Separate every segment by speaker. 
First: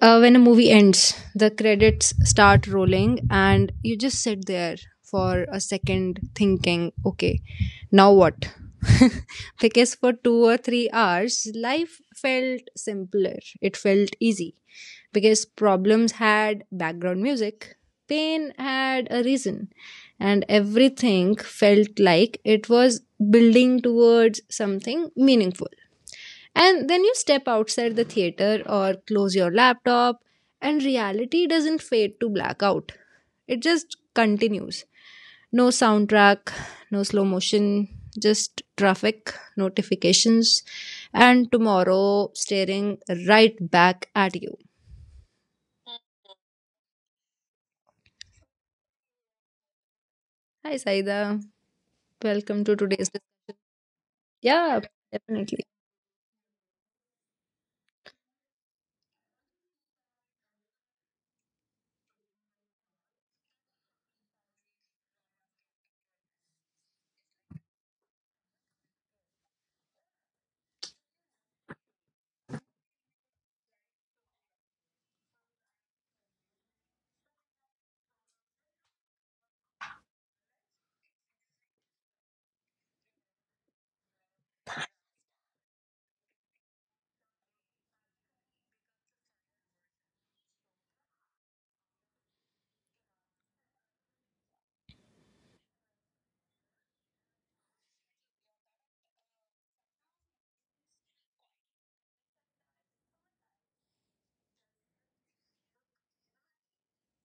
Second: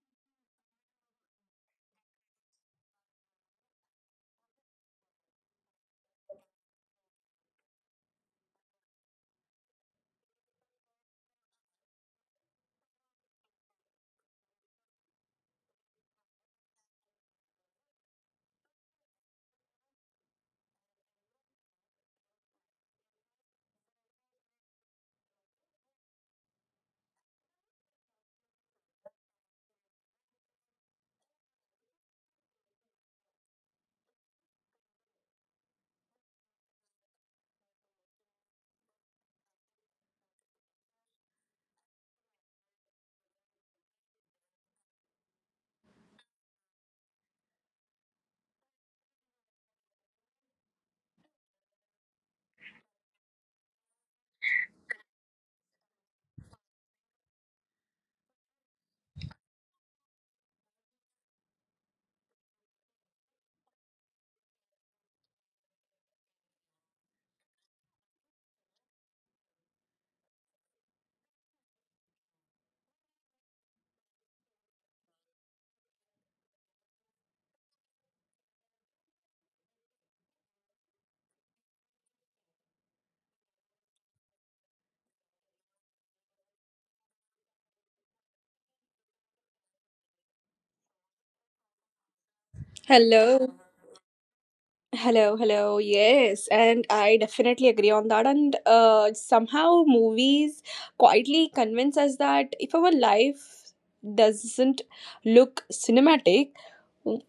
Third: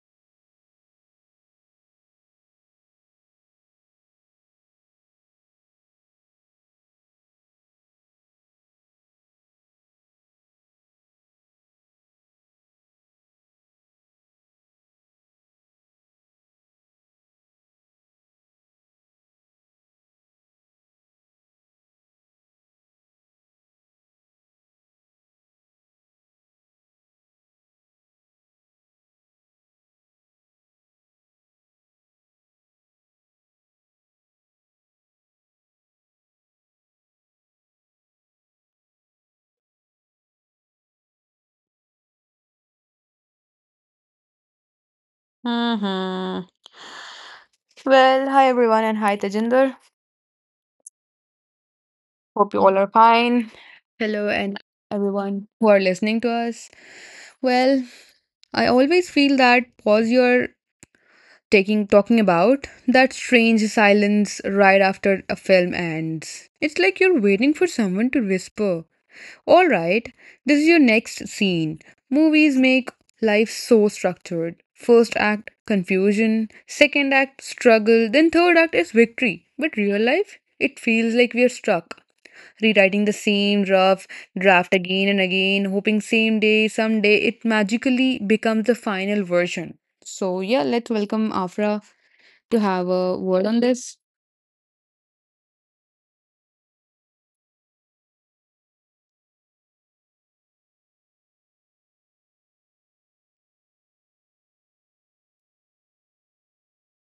Speaker 1: when a movie ends, the credits start rolling, and you just sit there for a second thinking, okay, now what? Because for 2 or 3 hours, life felt simpler, it felt easy. Because problems had background music, pain had a reason, and everything felt like it was building towards something meaningful. And then you step outside the theater or close your laptop, and reality doesn't fade to blackout. It just continues. No soundtrack, no slow motion, just traffic, notifications, and tomorrow staring right back at you.
Speaker 2: Mm-hmm. Well, hi everyone and hi Tejinder.
Speaker 1: Hi, Saida. Welcome
Speaker 2: Hope you
Speaker 1: to
Speaker 2: all are
Speaker 1: today's.
Speaker 2: fine. Hello, and
Speaker 1: Yeah,
Speaker 2: everyone
Speaker 1: definitely.
Speaker 2: who are listening to us. Well, I always feel that pause you're taking talking about that strange silence right after a film ends. It's like you're waiting for someone to whisper. All right, this is your next scene. Movies make life so structured. First act, confusion. Second act, struggle. Then third act is victory. But real life, it feels like we are stuck. Rewriting the same rough draft again and again, hoping same day, someday it magically becomes the final version. So, yeah, let's welcome Afra to have a word
Speaker 3: Hello,
Speaker 2: on this.
Speaker 3: hello, hello. Yes, and I definitely agree on that. And somehow movies quietly convince us that if our life doesn't look cinematic,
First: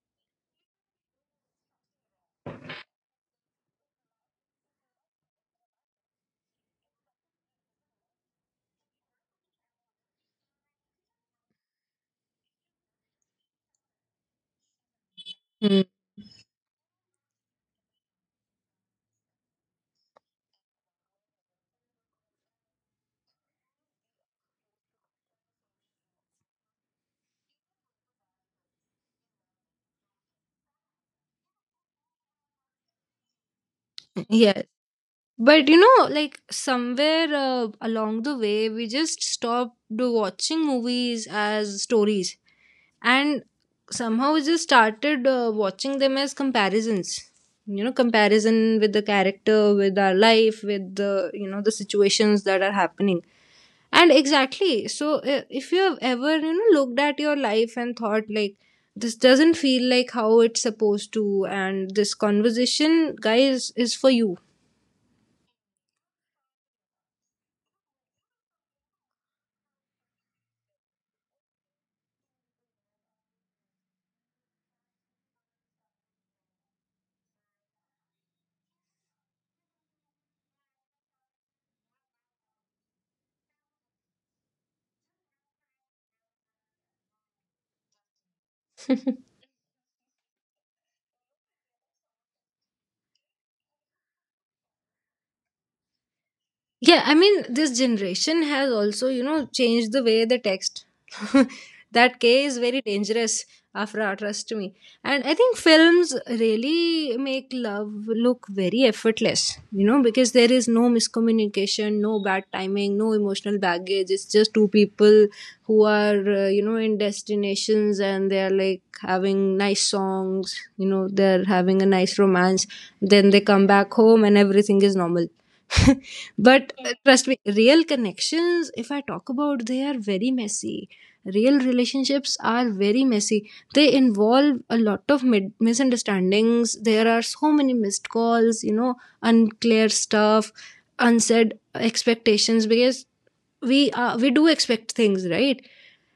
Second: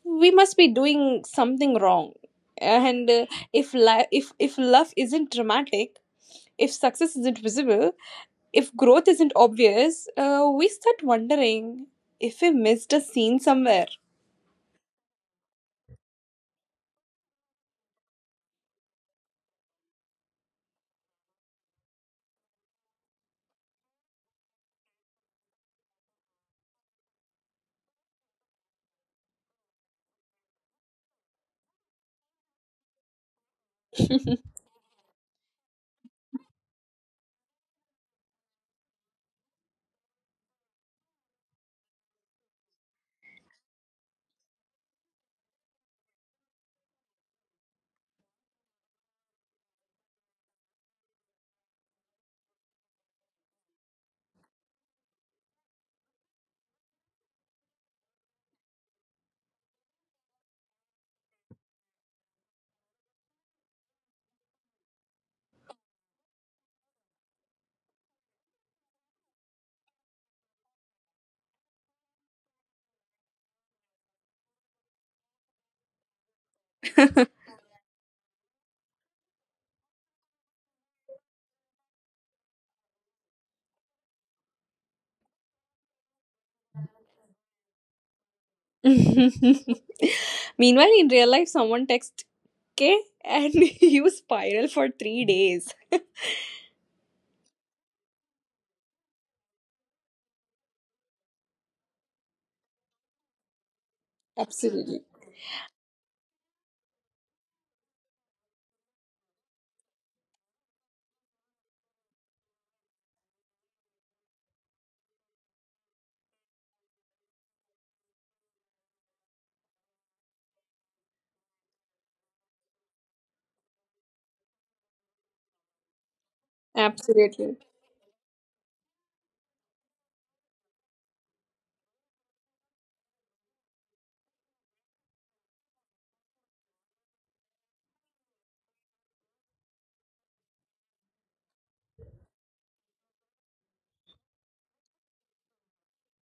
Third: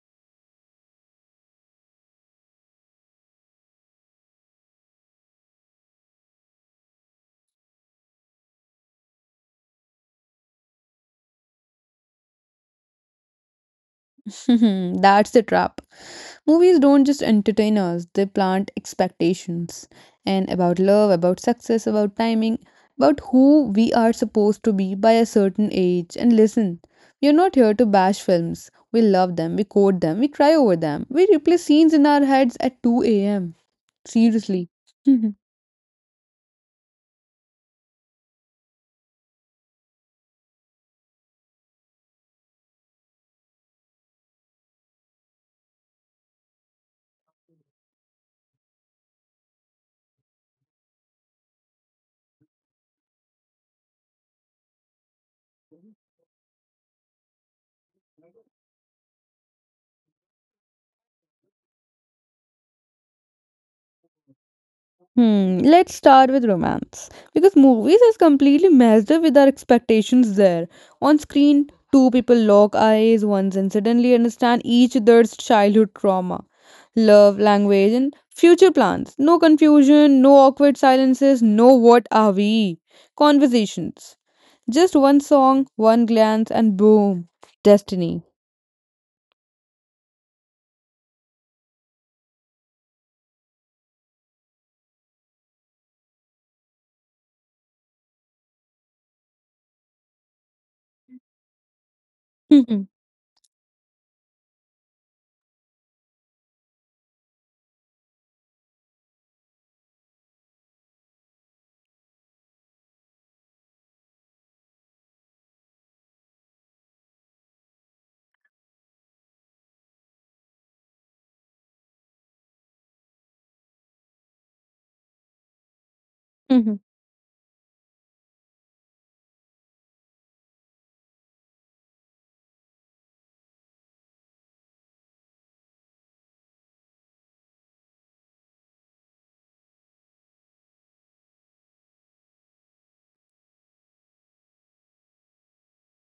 Speaker 3: we must be doing something wrong. And if love isn't dramatic, if success isn't visible, if growth isn't obvious, we start wondering if we missed a scene somewhere.
Speaker 2: That's the trap.
Speaker 1: Mm,
Speaker 2: Movies don't just entertain us, they plant expectations. And about love, about success, about timing, about who we are supposed to be by a certain age. And listen, we are not here to bash films. We love them, we quote them, we cry over them, we replay scenes in our heads at 2 am.
Speaker 1: yes.
Speaker 2: Seriously.
Speaker 1: But like somewhere along the way, we just stopped watching movies as stories and somehow just started watching them as comparisons, comparison with the character, with our life, with the, the situations that are happening. And exactly. So if you have ever, looked at your life and thought like, this doesn't feel like how it's supposed to, and this conversation, guys, is for you.
Speaker 2: Hmm, let's start with romance because movies has completely messed up with our expectations there. On screen, two people lock eyes once and suddenly understand each other's childhood trauma, love language, and future plans. No confusion, no awkward silences, no what are we conversations. Just one song, one glance, and boom, destiny.
Speaker 3: Meanwhile, in real life, someone texts K, and you spiral for 3 days.
Speaker 1: Yeah, I mean, this generation has also, you know, changed the way they text. That K is very dangerous, Afra, trust me.
Speaker 3: Absolutely.
Speaker 1: And I think films really make love look very effortless, you know, because there is no miscommunication, no bad timing, no emotional baggage. It's just two people who are, you know, in destinations, and they're like having nice songs, you know, they're having a nice romance. Then they come back home and everything is normal. But trust me,
Speaker 3: Absolutely.
Speaker 1: real connections, if I talk about, they are very messy. Real relationships are very messy. They involve a lot of misunderstandings. There are so many missed calls, you know, unclear stuff, unsaid expectations, because we do expect things, right?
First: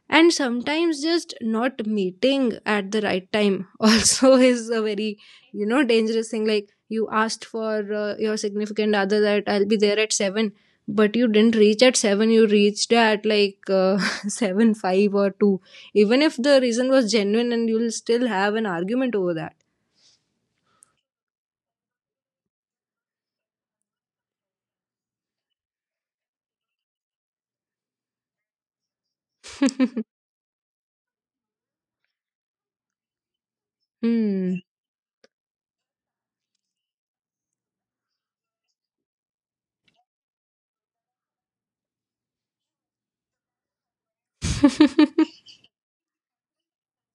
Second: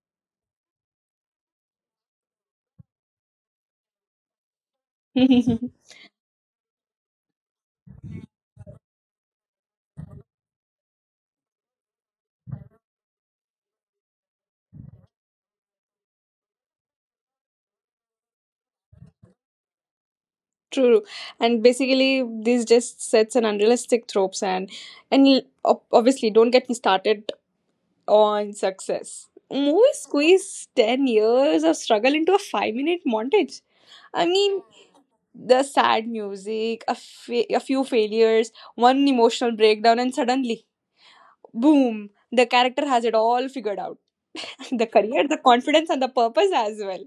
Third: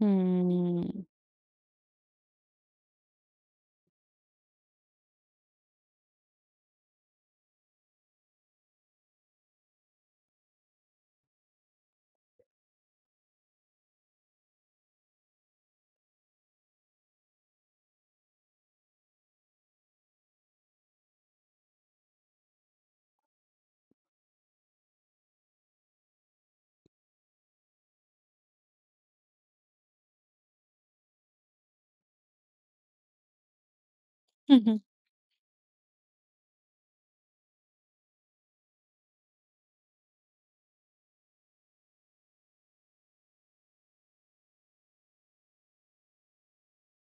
Speaker 1: And sometimes just not meeting at the right time also is a very, you know, dangerous thing. Like you asked for your significant other that I'll be there at 7, but you didn't reach at 7, you reached at like 7 5 or 2. Even if the reason was genuine, and you'll still have an argument over that.
Speaker 3: True. And basically, this just sets an unrealistic tropes and obviously, don't get me started on success. Movies squeeze 10 years of struggle into a 5 minute montage. I
Speaker 1: Hmm.
Speaker 3: mean,
Speaker 2: Hmm.
Speaker 3: the sad music, a few failures, one emotional breakdown, and suddenly boom, the character has it all figured out. The career, the confidence, and the purpose as well.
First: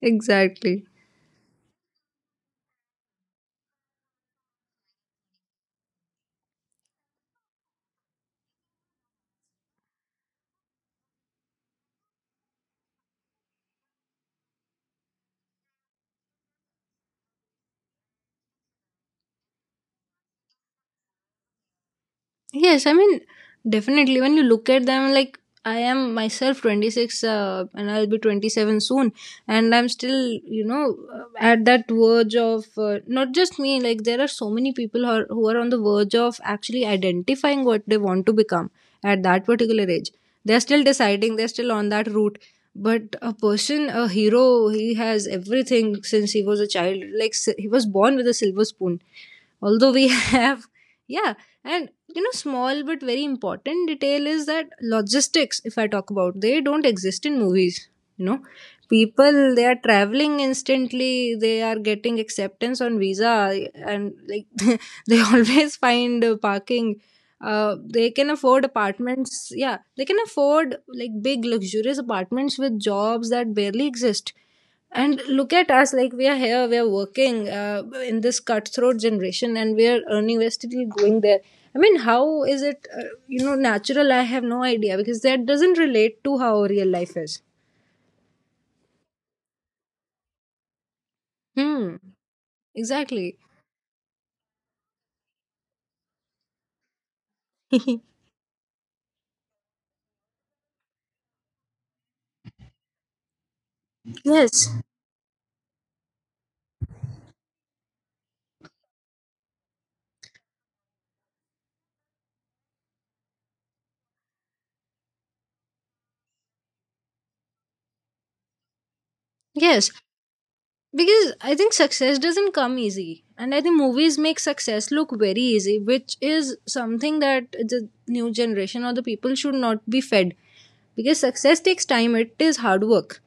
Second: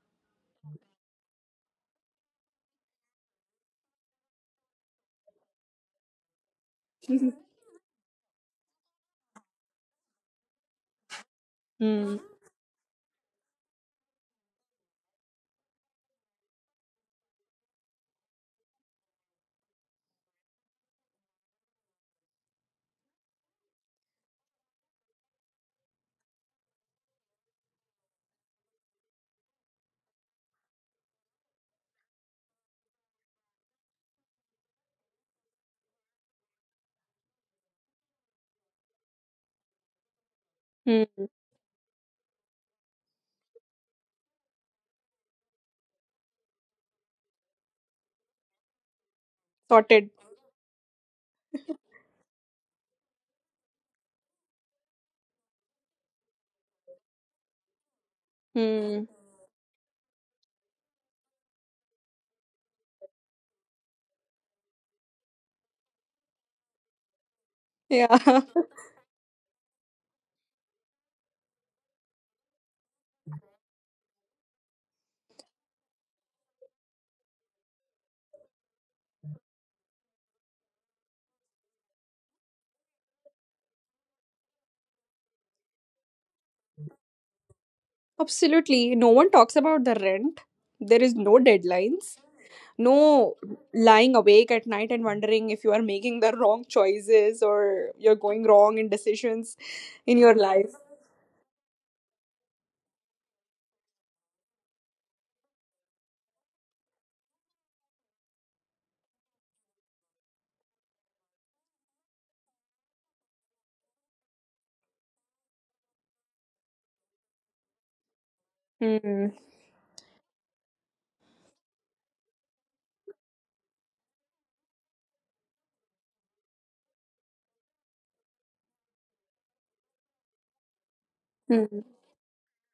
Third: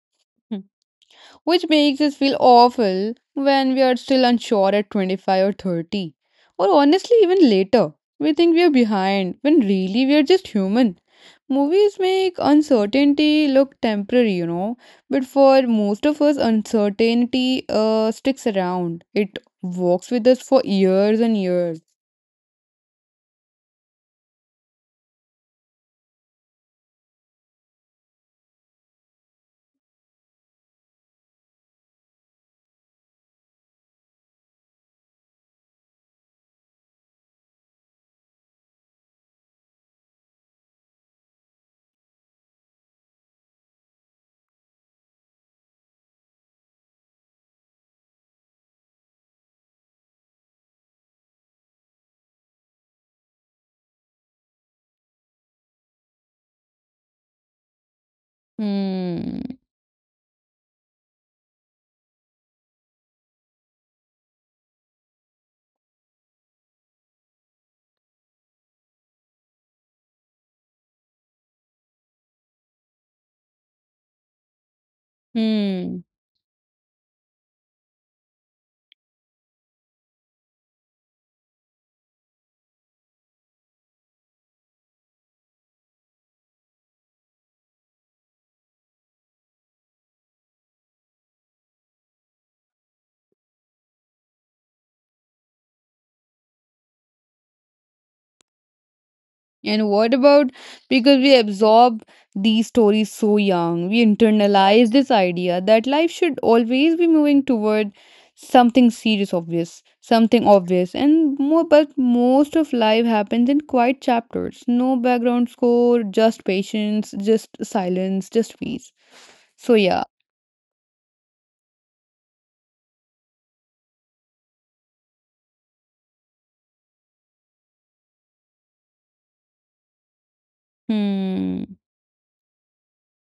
Speaker 1: Exactly.
Speaker 2: Which makes us feel awful when we are still unsure at 25 or 30, or honestly, even later. We think we are behind when really we are just human. Movies
Speaker 3: hmm.
Speaker 2: make uncertainty look temporary, you know, but for most of us, uncertainty sticks around. It walks with us for years and years.
Speaker 1: Yes, I mean, definitely. When you look at them, like I am myself 26, and I'll be 27 soon, and I'm still, you know, at that verge of not just me. Like there are so many people who who are on the verge of actually identifying what they want to become at that particular age. They're still deciding. They're
Speaker 3: Hmm.
Speaker 1: still on that route. But a person, a hero, he has everything since he was a child. Like he was born with a silver spoon, although we
Speaker 3: Sorted.
Speaker 1: have. Yeah. And you know, small but very important detail is that logistics, if I talk about, they don't exist in movies, you know.
Speaker 2: Hmm.
Speaker 3: hmm.
Speaker 1: People, they are traveling instantly, they are getting acceptance on visa, and like they always find parking. They can afford
Speaker 3: Yeah.
Speaker 1: apartments, yeah, they can afford like big luxurious apartments with jobs that barely exist. And look at us,
Speaker 2: Hmm.
Speaker 1: like we are here, we are working in this cutthroat generation, and we are earning, we're still going there. I mean, how is it, you know, natural? I have no idea, because that doesn't relate to how real life is.
Speaker 3: Absolutely, no one talks about the rent, there is
Speaker 1: Hmm,
Speaker 3: no deadlines,
Speaker 1: exactly.
Speaker 3: no lying awake at night and wondering if you are making the wrong choices or you're going wrong in
Speaker 2: And what
Speaker 3: decisions
Speaker 2: about
Speaker 3: in your
Speaker 2: because we
Speaker 3: life.
Speaker 2: absorb these stories so young, we
Speaker 1: Yes,
Speaker 2: internalize this idea that life should always be moving toward something serious, obvious, something obvious, and more. But most of life happens in quiet chapters, no background score, just patience, just silence, just peace. So
Speaker 1: yes.
Speaker 3: Hmm.
Speaker 2: yeah,
Speaker 1: Because I think success doesn't come easy, and I think movies make success look very easy, which is something that the new generation or the people should not be fed. Because success
Speaker 2: hmm,
Speaker 1: takes time,
Speaker 3: Hmm.
Speaker 1: it is hard work.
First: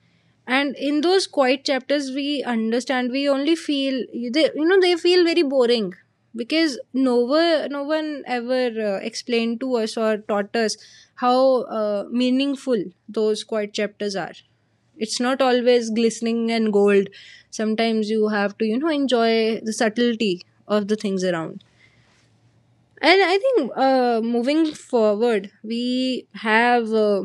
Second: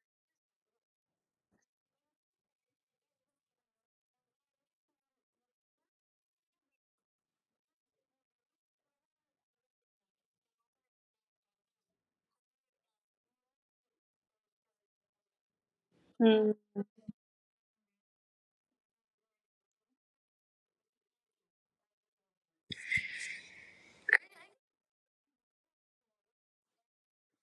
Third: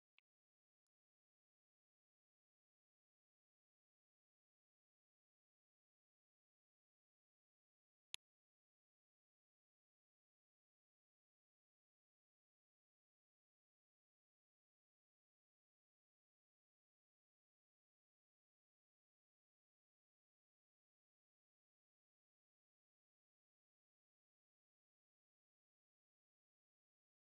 Speaker 1: And in those quiet chapters we understand, we only feel they, you know, they feel very boring. Because no one ever explained to us or taught us how meaningful those quiet chapters are. It's not always glistening
Speaker 3: Hmm.
Speaker 1: and gold. Sometimes you have to, you know, enjoy the subtlety of the things around. And I think moving forward, we have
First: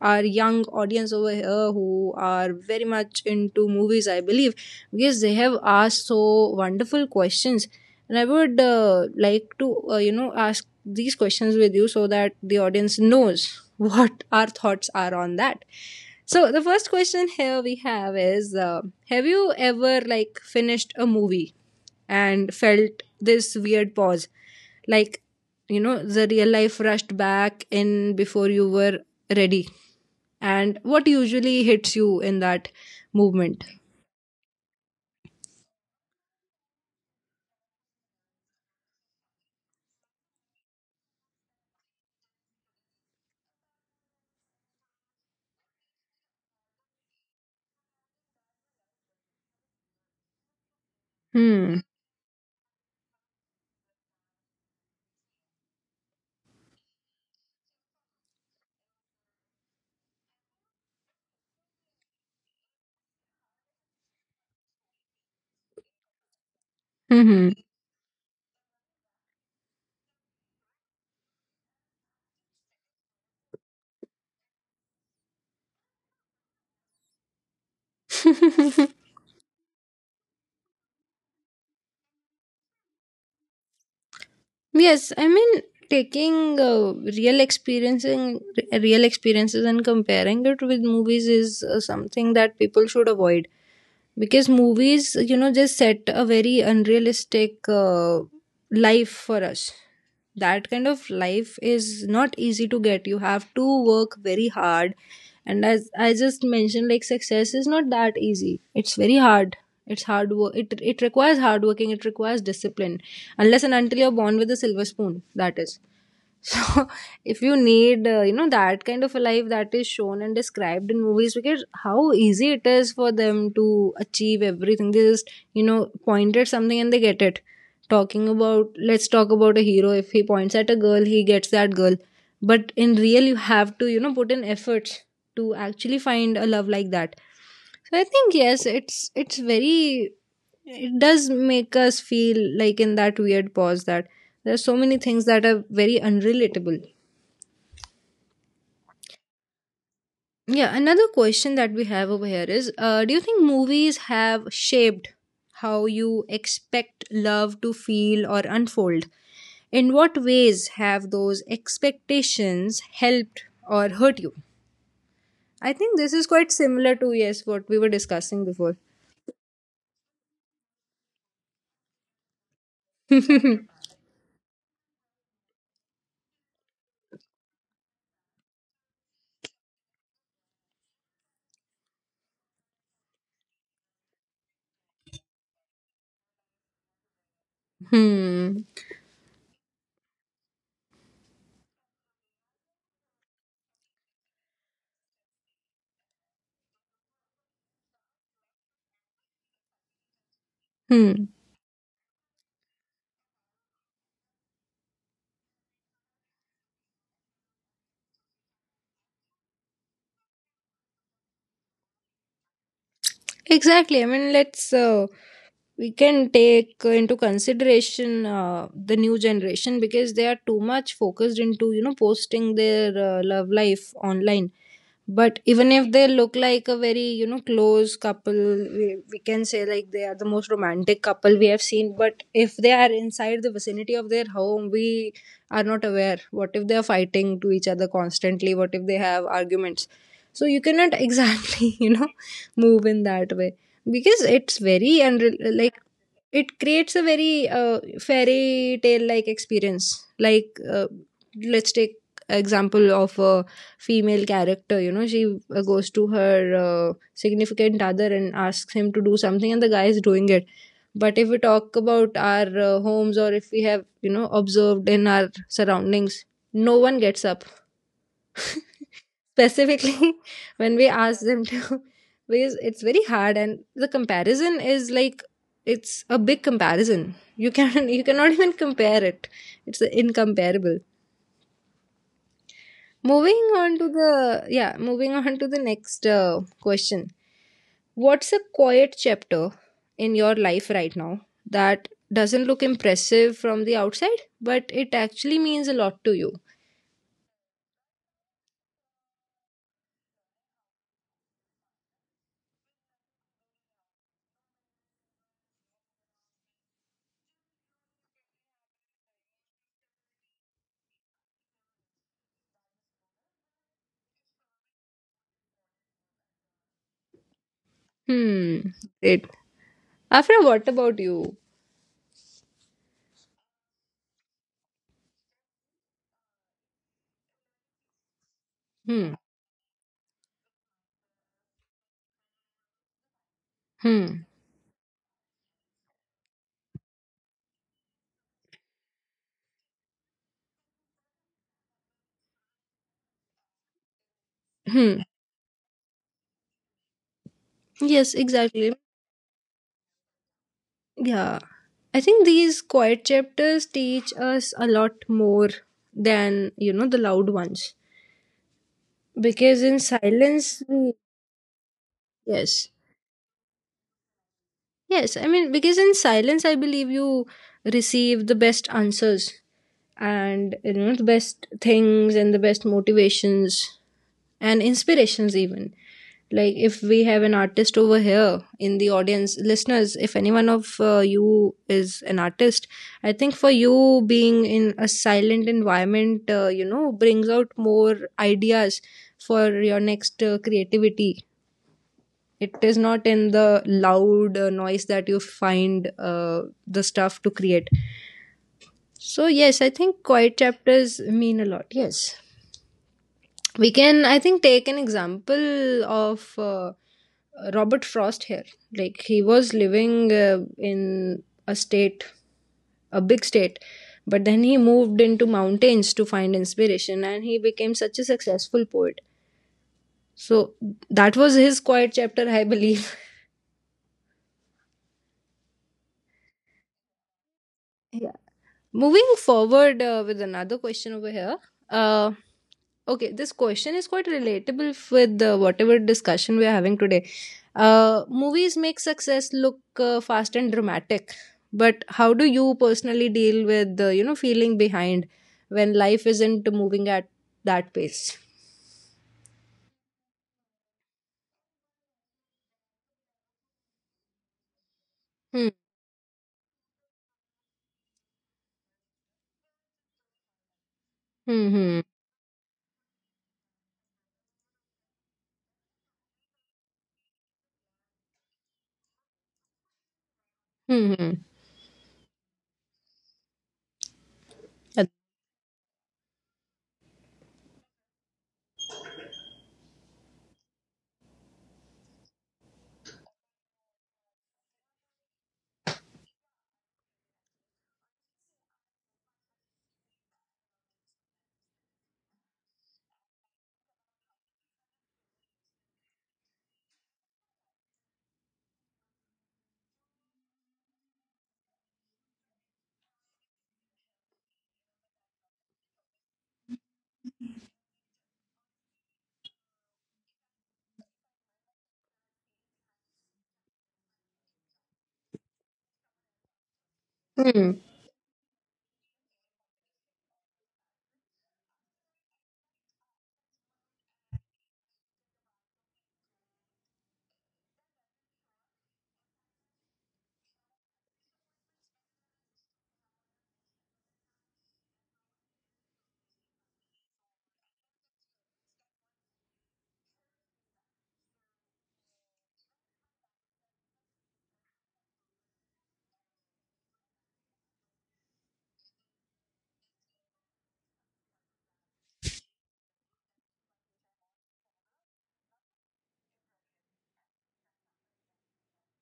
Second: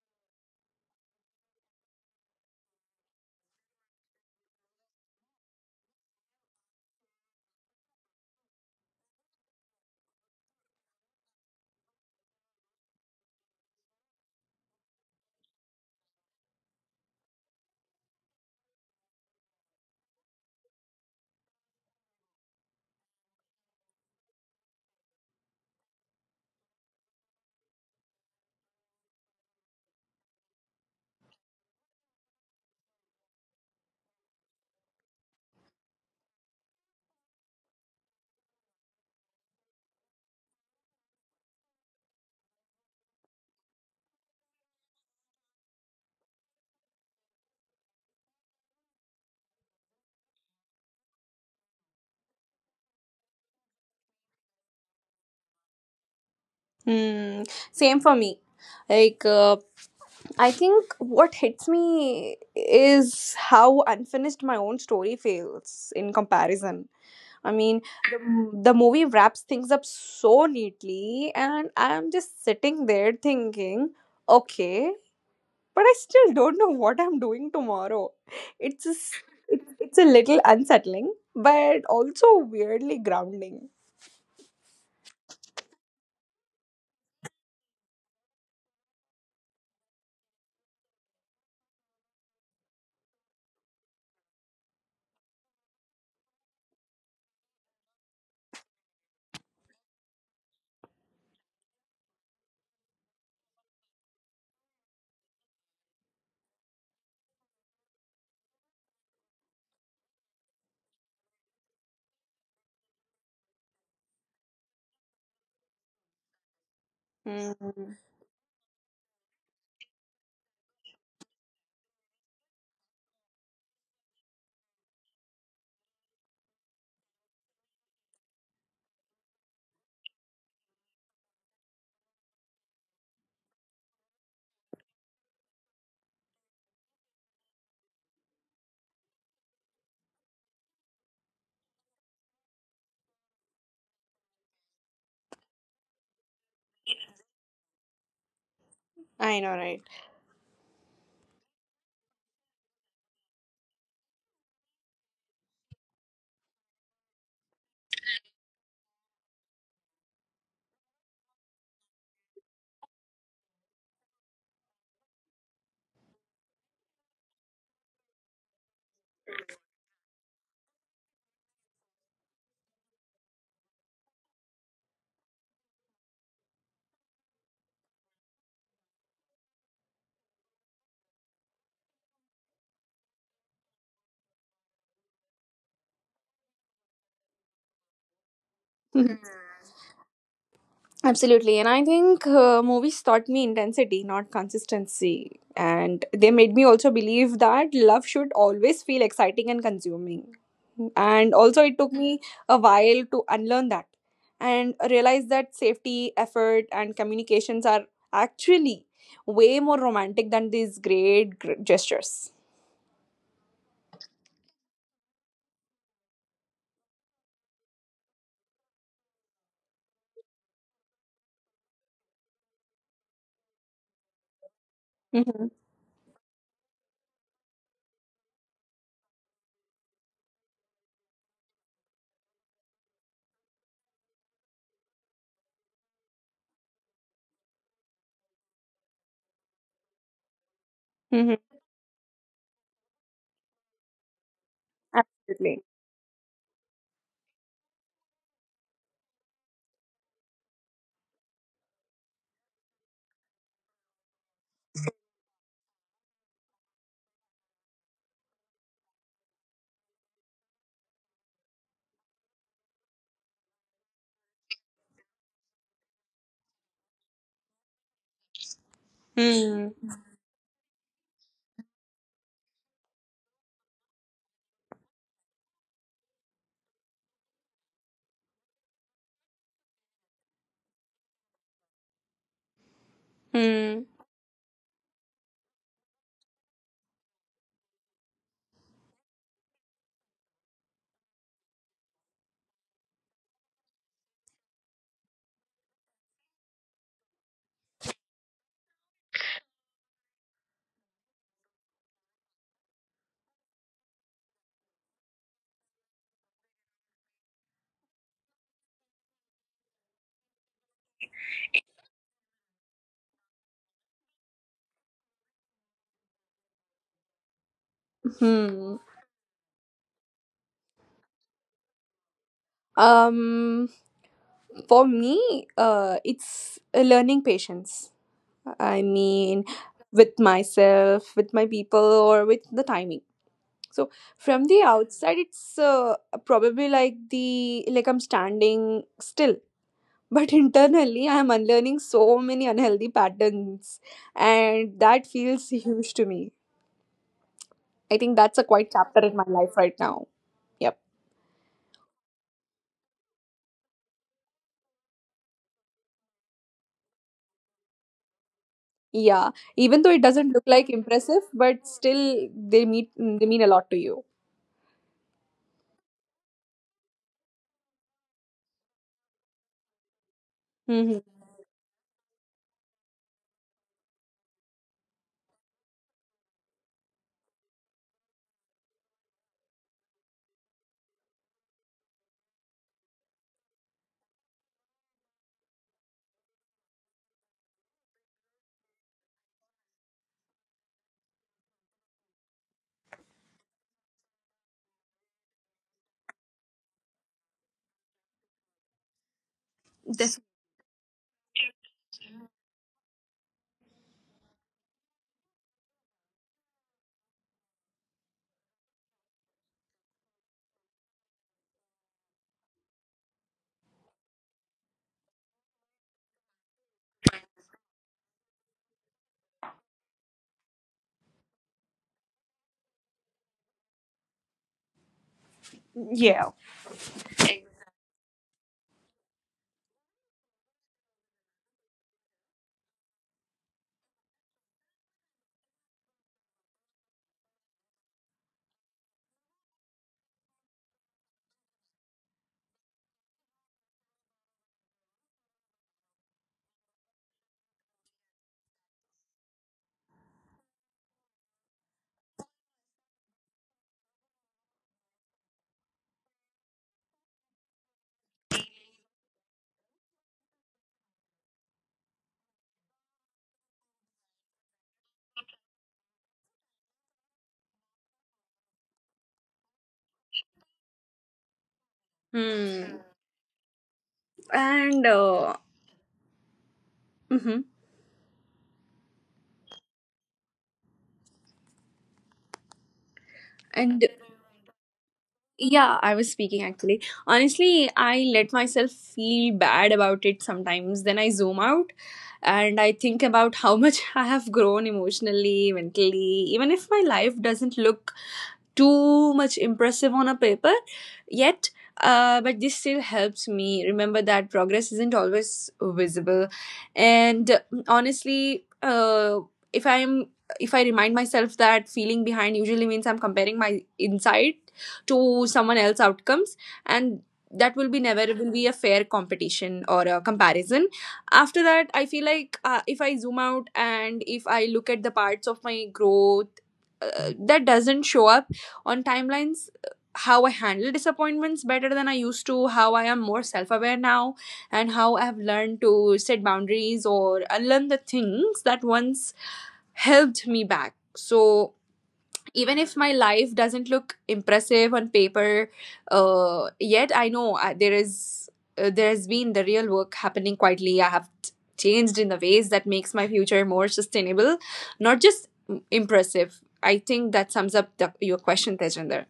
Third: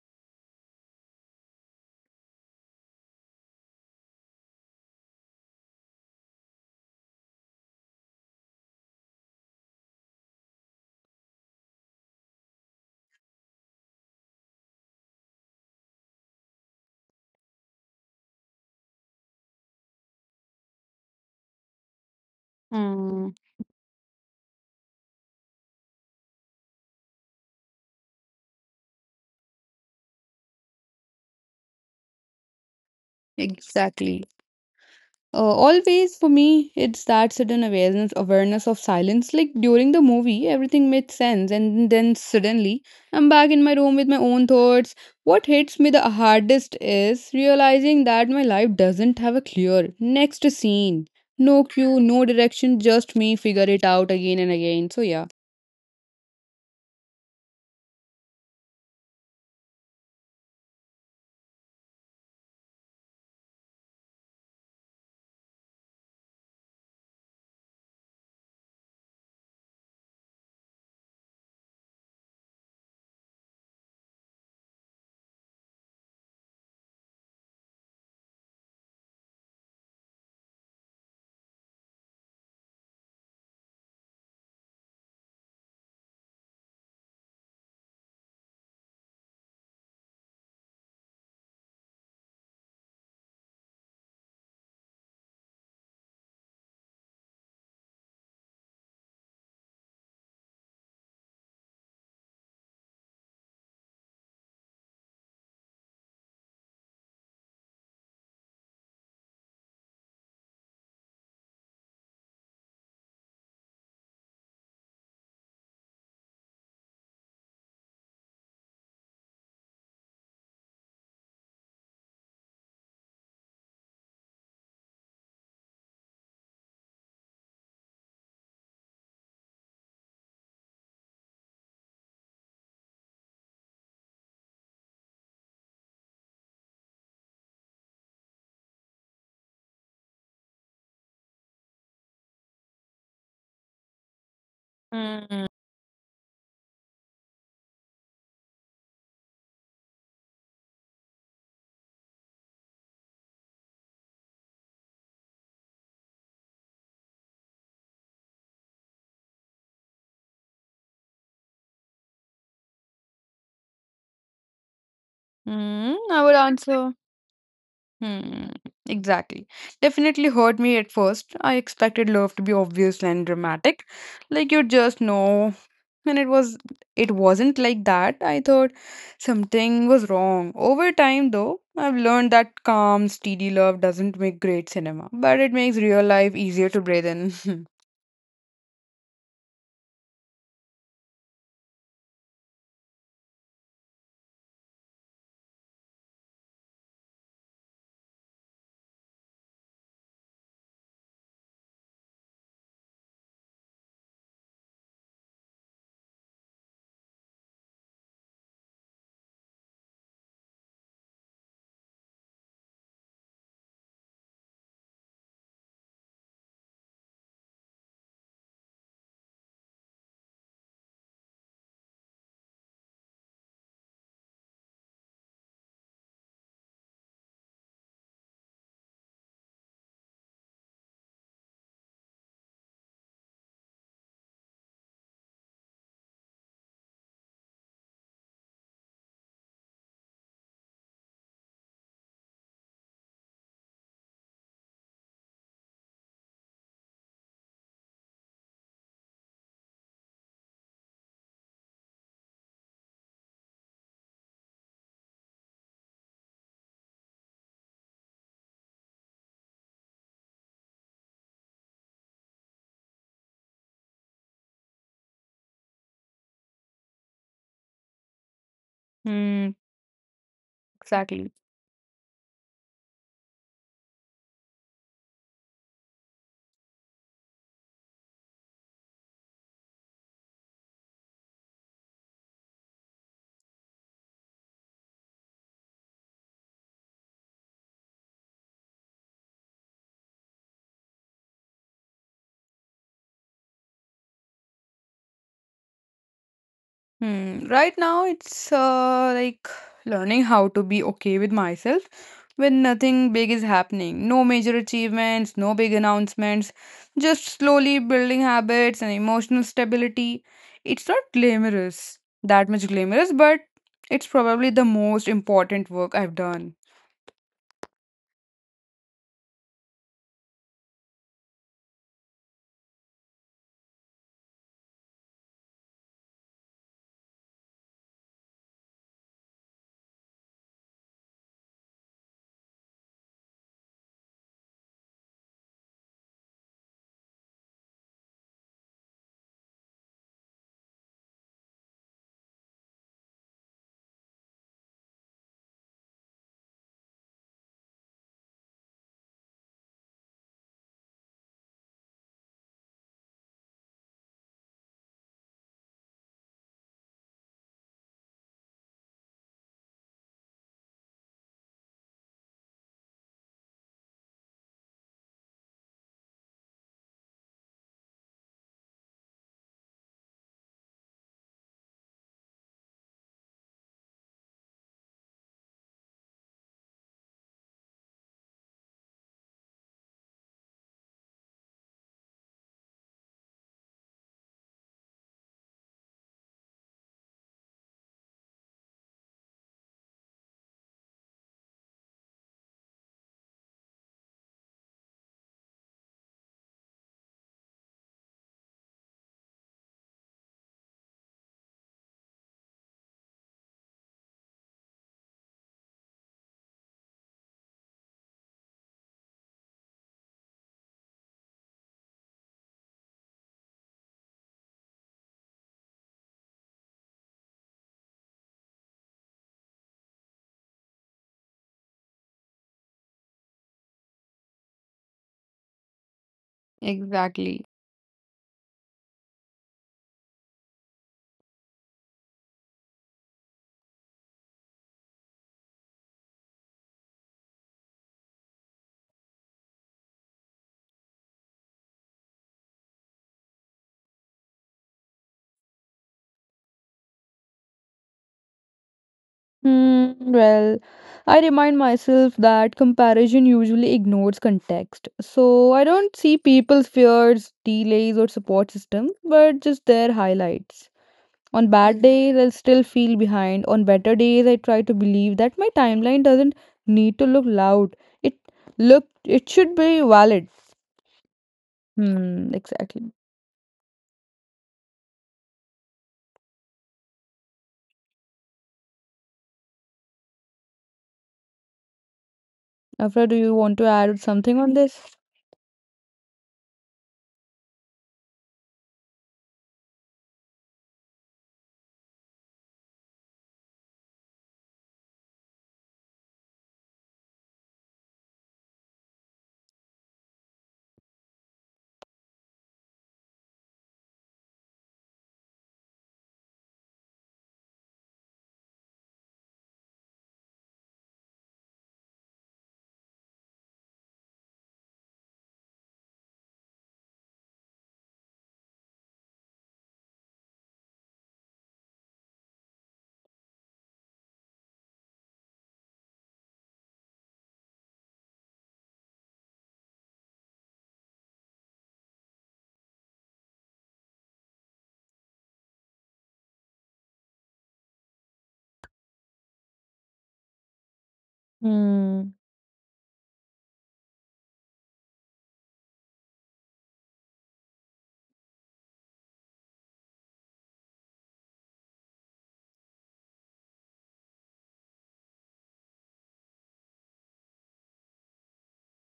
Speaker 1: our young audience over here who are very much into movies, I believe, because they have asked so wonderful questions. And I would like to, you know, ask these questions with you so that the audience knows what our thoughts are on that. So the first question here we have is: have you ever like finished a movie and felt
Speaker 2: Hmm.
Speaker 1: this weird pause? Like, you know, the real life rushed back in before you were ready, and what usually hits you in that movement?
Speaker 2: exactly. Always for me, it's that sudden awareness of silence. Like during the movie, everything made sense, and then suddenly I'm back in my room with my own thoughts. What hits me the hardest is realizing that my life doesn't have a clear next scene, no
Speaker 1: Hmm.
Speaker 2: cue, no direction, just me figure it out again and again. So yeah.
Speaker 3: Hmm. Same for me. Like, I think what hits me is how unfinished my own story feels in comparison. I mean,
Speaker 1: Mhm.
Speaker 3: the movie wraps things up so neatly, and I'm just sitting there thinking, okay, but I still don't know what I'm doing tomorrow. It's just, it's a little unsettling, but also weirdly grounding.
Speaker 1: Yes, I mean, taking real experiences and comparing it with movies is something that people should avoid. Because movies, you know, just set a very unrealistic life for us. That kind of life is not easy to get. You have to work very hard, and as I just mentioned, like success is not that easy. It's very hard, it's hard work. It requires hard working. It requires discipline, unless and until you're born with a silver spoon. That is. So, if you need,
Speaker 3: Mm,
Speaker 1: you know, that kind of a life that is shown and described in movies, because how easy it is for them to achieve everything. They just, you know, point at something and they get it. Talking about, let's talk about a hero. If he points at a girl, he gets that girl. But in real, you have to, you know, put in efforts to actually find a love like that. So I think yes, it's very, it does make us feel like in that weird pause that there are so many things that are very unrelatable.
Speaker 3: I know, right?
Speaker 1: Yeah, another question that we have over here is do you think movies have shaped how you expect love to feel or unfold? In what ways have those expectations helped or hurt you? I
Speaker 2: Hmm,
Speaker 1: think this
Speaker 2: I
Speaker 1: is
Speaker 2: would
Speaker 1: quite
Speaker 2: answer.
Speaker 1: similar to, yes, what we were
Speaker 2: Hmm,
Speaker 1: discussing before.
Speaker 2: exactly. Definitely hurt me at first. I expected love to be obvious and dramatic, like you just know. And it wasn't like that. I thought something was wrong. Over time though, I've learned that calm, steady love doesn't make great cinema, but it makes real life easier to breathe in.
Speaker 1: Hmm.
Speaker 3: Absolutely. And I think movies taught me intensity, not consistency. And they made me also believe that love should always feel exciting and consuming.
Speaker 1: Hmm.
Speaker 3: And also, it took me a while to unlearn that and realize that safety, effort, and communications are actually way more romantic than these great gestures.
Speaker 1: Exactly. I mean, let's we can take into consideration the new generation, because they are too much focused into, you know, posting their love life online. But
Speaker 3: Mm-hmm.
Speaker 1: even if they look like a very, you know, close couple, we can say like they are the most romantic couple we have seen. But if they are inside the vicinity of their home, we are not aware. What if they are fighting to each other constantly? What if they have arguments? So you cannot
Speaker 3: Mm-hmm.
Speaker 1: exactly, you know, move in that way, because it's very, and like,
Speaker 3: Absolutely.
Speaker 1: it creates a very fairy tale like experience. Like, let's take example of a female character, you know, she goes to her significant other and asks him to do something, and the guy is doing it. But if we talk about our homes, or if we have, you know, observed in our surroundings, no one gets up
Speaker 2: Hmm,
Speaker 3: Hmm.
Speaker 1: specifically when we ask
Speaker 2: exactly.
Speaker 1: them to. Because it's very hard and the comparison is like, it's a big comparison, you can you cannot even compare it, it's incomparable. Moving on to
Speaker 3: Hmm.
Speaker 1: the, yeah, moving on to the next question. What's a quiet chapter in your life right now that doesn't look impressive from the outside, but it actually means a lot to you?
Speaker 2: Hmm. Right now, it's like learning how to be okay with myself when nothing big is happening. No major achievements, no big announcements, just slowly building habits and emotional stability. It's not glamorous, that much glamorous, but it's probably the most important work I've done.
Speaker 1: Hmm.
Speaker 3: Hmm.
Speaker 1: Great. Afra, what about you?
Speaker 3: Um. For me, it's learning patience. I
Speaker 1: Hmm.
Speaker 3: mean, with myself, with my people, or with the timing. So
Speaker 1: Hmm.
Speaker 3: from the outside, it's probably like the like I'm standing still, but internally, I am unlearning so many unhealthy patterns, and
Speaker 1: Hmm.
Speaker 3: that feels huge to me.
Speaker 1: Yes,
Speaker 3: I think that's a
Speaker 1: exactly.
Speaker 3: quite chapter in my life right now. Yep.
Speaker 1: Yeah. I think these quiet chapters teach us a lot more than, you know, the loud ones. Because in
Speaker 3: Yeah. Even though it
Speaker 1: silence,
Speaker 3: doesn't
Speaker 1: we,
Speaker 3: look like impressive, but
Speaker 1: yes,
Speaker 3: still they meet they mean a lot to you.
Speaker 1: yes, I mean, because in silence, I believe you receive the best answers and, you know, the best
Speaker 3: Mm-hmm.
Speaker 1: things and the best motivations and inspirations, even. Like, if we have an artist over here in the audience, listeners, if anyone of you is an artist, I think for you being in a silent environment, you know, brings out more ideas for your next creativity. It is not in the loud noise that you find the stuff to create. So yes, I think quiet
Speaker 3: This,
Speaker 1: chapters mean a lot, yes. We can, I think, take an example of Robert Frost here. Like he was living in a state, a big state, but then he moved into mountains to find inspiration, and he became such a successful poet. So that was his quiet chapter, I believe.
Speaker 3: yeah.
Speaker 2: Exactly.
Speaker 1: Moving forward with another question over here. Uh, okay, this question is quite relatable with whatever discussion we are having today. Movies make success look fast and dramatic, but how do you personally deal with you know, feeling behind when life isn't moving at that pace?
Speaker 2: Hmm, well, I remind myself that comparison usually ignores context.
Speaker 1: Hmm.
Speaker 2: So I don't see people's fears, delays, or support systems, but just their highlights. On bad Mhm.
Speaker 1: Hmm.
Speaker 2: days, I still feel behind. On better days, I try to believe that my timeline doesn't need to look loud. It look it should be valid.
Speaker 1: Hmm. Hmm. Hmm.
Speaker 2: Hmm, exactly.
Speaker 3: Hmm.
Speaker 1: Uh,
Speaker 3: And mhm.
Speaker 2: Afra, do you want to add
Speaker 3: And
Speaker 2: something on this?
Speaker 3: yeah, I was speaking actually. Honestly, I let myself feel bad about it sometimes. Then I zoom out and I think about how much I have grown emotionally, mentally, even if my life doesn't look too much impressive on a paper yet. But this still helps me remember that progress isn't always visible. And honestly, if i'm if I remind myself that feeling behind usually means I'm comparing my insight to someone else outcomes, and
Speaker 1: hmm.
Speaker 3: that will be never will be a fair competition or a comparison. After that, I feel like if I zoom out and if I look at the parts of my growth that doesn't show up on timelines, how I handle disappointments better than I used to, how I am more self-aware now, and how I've learned to set boundaries or unlearn the things that once held me back. So
Speaker 2: Hmm.
Speaker 3: even if my life doesn't look impressive on paper yet, I know there is there has been the real work happening quietly. I have changed in the ways that makes my future more sustainable, not just impressive. I think that sums up your question, Tejinder.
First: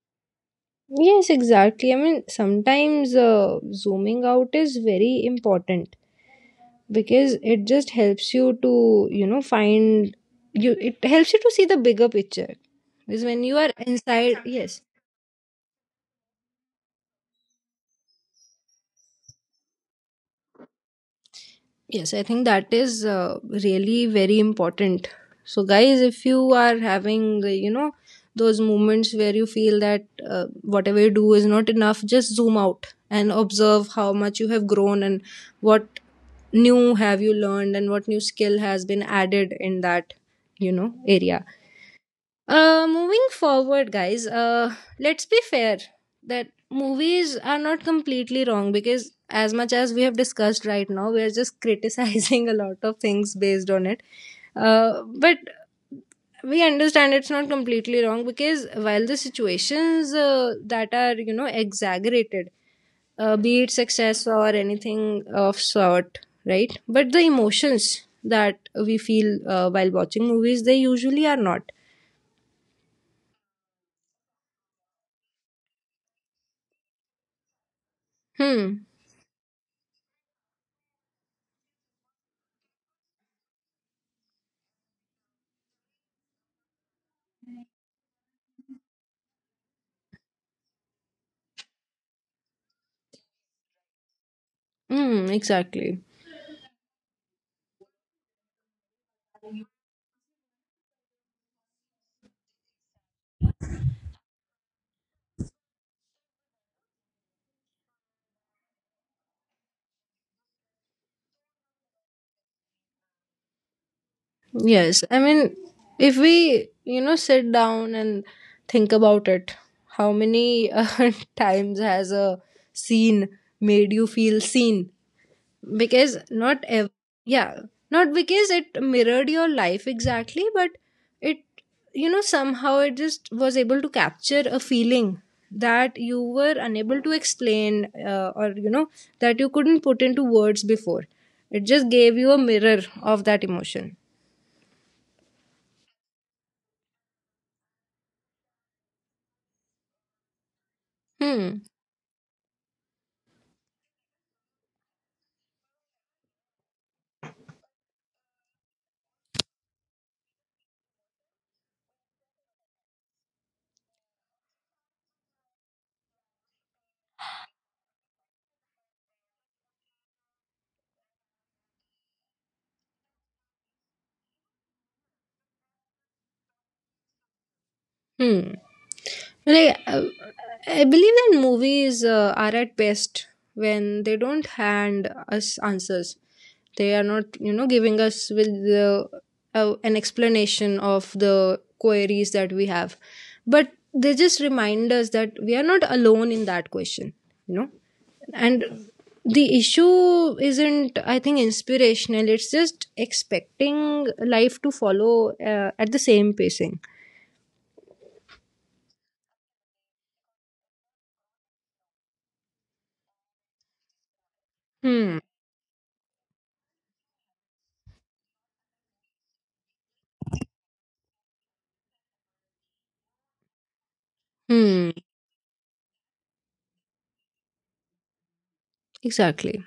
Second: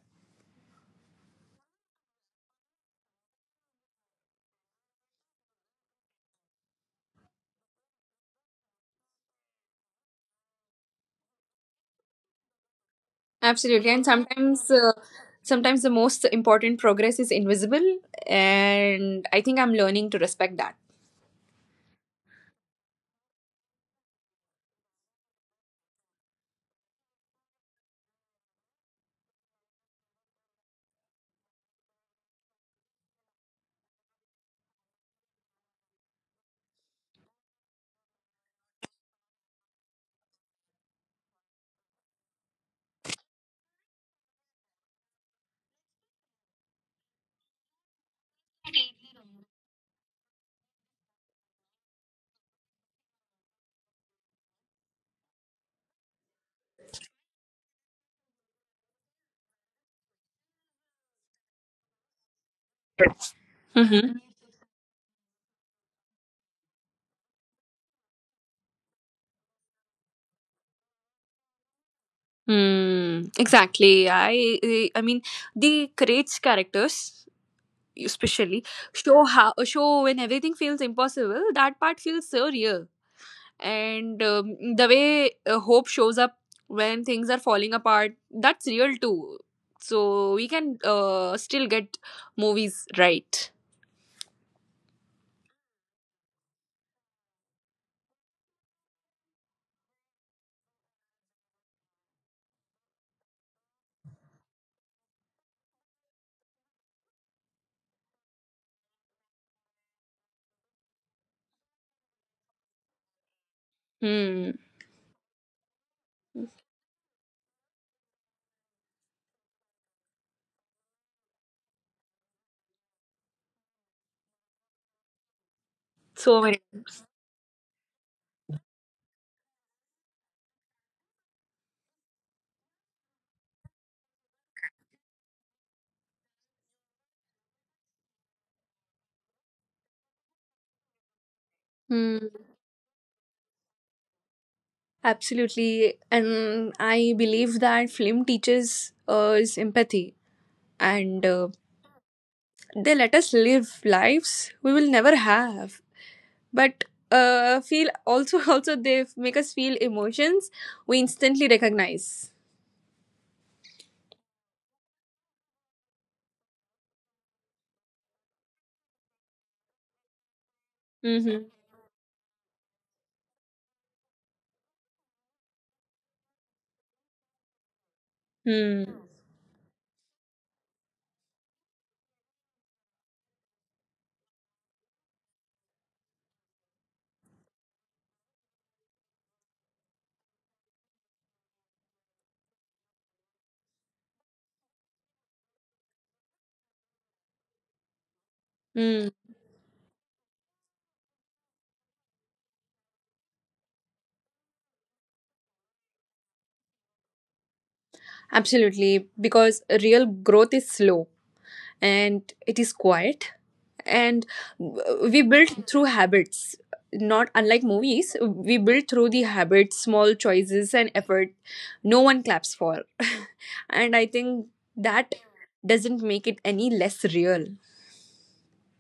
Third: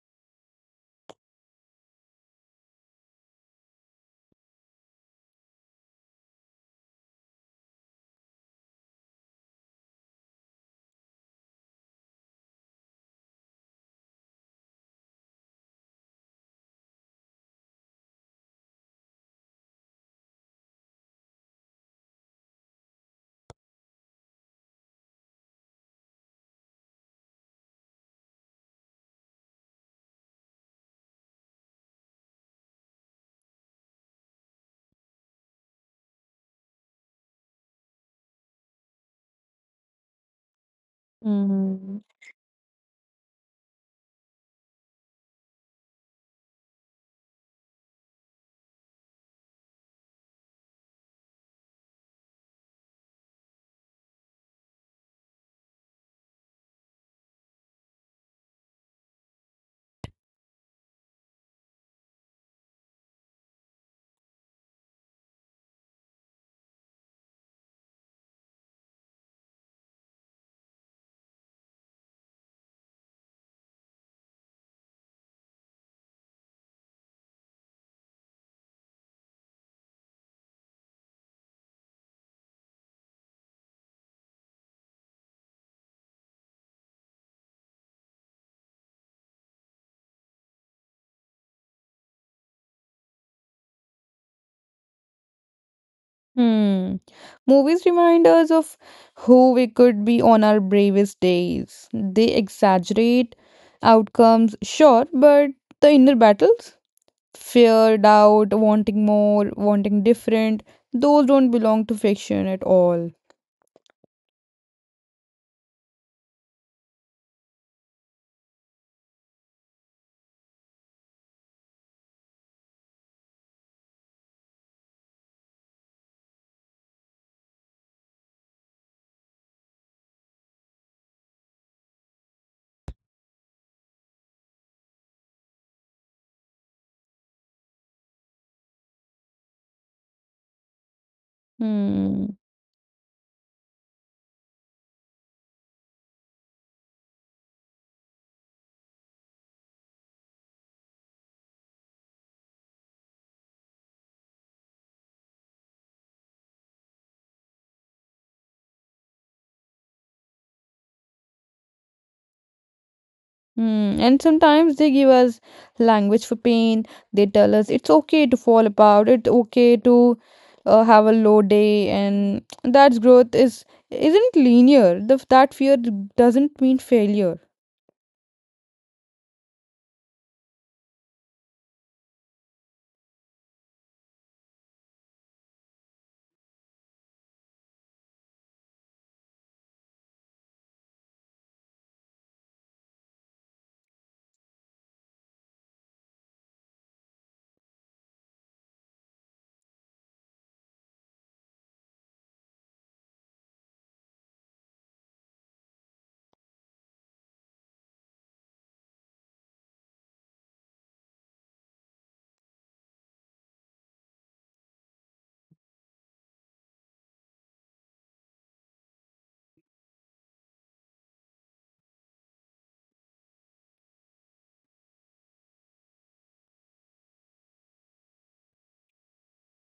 Speaker 1: Yes, exactly. I mean, sometimes zooming out is very important because it just helps you to find you it helps you to see the bigger picture because when you are
Speaker 3: Absolutely. and
Speaker 1: inside,
Speaker 3: sometimes
Speaker 1: yes.
Speaker 3: uh, sometimes the most important progress is invisible, and I think I'm learning to respect
Speaker 1: Yes, I think that is really very important. So guys, if you are having, those moments where you feel that whatever you do is not enough, just zoom out and observe how much you have grown and what new have you learned and what new skill has been added in that, you know, area.
Speaker 2: Hmm.
Speaker 1: Moving forward, guys, let's be fair that movies are not completely wrong because, as much as we have discussed right now, we are just criticizing a lot of things based on it. But we understand it's not completely wrong because while the situations that are, you know, exaggerated, be it
Speaker 3: that.
Speaker 1: success or anything of sort, right? But the emotions that we feel while watching movies, they usually are not.
Speaker 3: Hmm. Exactly. I mean, the creates characters,
Speaker 1: Hmm.
Speaker 3: especially show when everything feels impossible. That part feels so real, and the way hope shows up when things are falling apart. That's real too. So we can still get movies right.
Speaker 1: Hmm. Exactly.
Speaker 2: Hmm. Movies remind us of who we could be on our bravest days. They exaggerate outcomes, sure, but the inner battles, fear, doubt, wanting more, wanting different, those don't belong to fiction at all.
Speaker 1: Yes.
Speaker 3: Hmm.
Speaker 1: I mean, if we, you know, sit down and think about it, how many times has a scene made you feel seen? Because not
Speaker 3: So
Speaker 1: ev-
Speaker 3: many.
Speaker 1: Yeah, not because it mirrored your life exactly, but it, you know, somehow it just was able to capture a feeling that you were unable to explain, or you know, that you couldn't put into words before. It just gave you
Speaker 2: Hmm.
Speaker 1: a
Speaker 3: Hmm.
Speaker 1: mirror of that emotion.
Speaker 3: Absolutely, and I believe that film teaches us empathy.
Speaker 1: Hmm.
Speaker 3: And They let us live lives we will never have, but feel also also they make us feel emotions we instantly recognize.
Speaker 2: Hmm. And sometimes they give us language for pain. They tell us it's okay to fall apart. It's okay to have a low day,
Speaker 3: Mm-hmm.
Speaker 2: and that growth is isn't linear. That fear doesn't mean failure.
Speaker 1: Hmm.
Speaker 3: Hmm.
Speaker 1: Like, I believe that movies are at best when they don't hand us answers. They are not, you know, giving us with the, an explanation of the queries that we have, but they just remind us that we are not alone in that question. You know, and the
Speaker 3: Hmm.
Speaker 1: issue isn't, I think, inspirational. It's just expecting life to follow at the same pacing.
Speaker 3: Absolutely, because real growth is slow, and it is quiet, and
Speaker 1: Hmm.
Speaker 3: we build through habits. Not unlike movies, we build through the habits, small choices, and effort no one claps for. And
Speaker 1: Hmm,
Speaker 3: I think that doesn't make it any less real.
Speaker 1: exactly.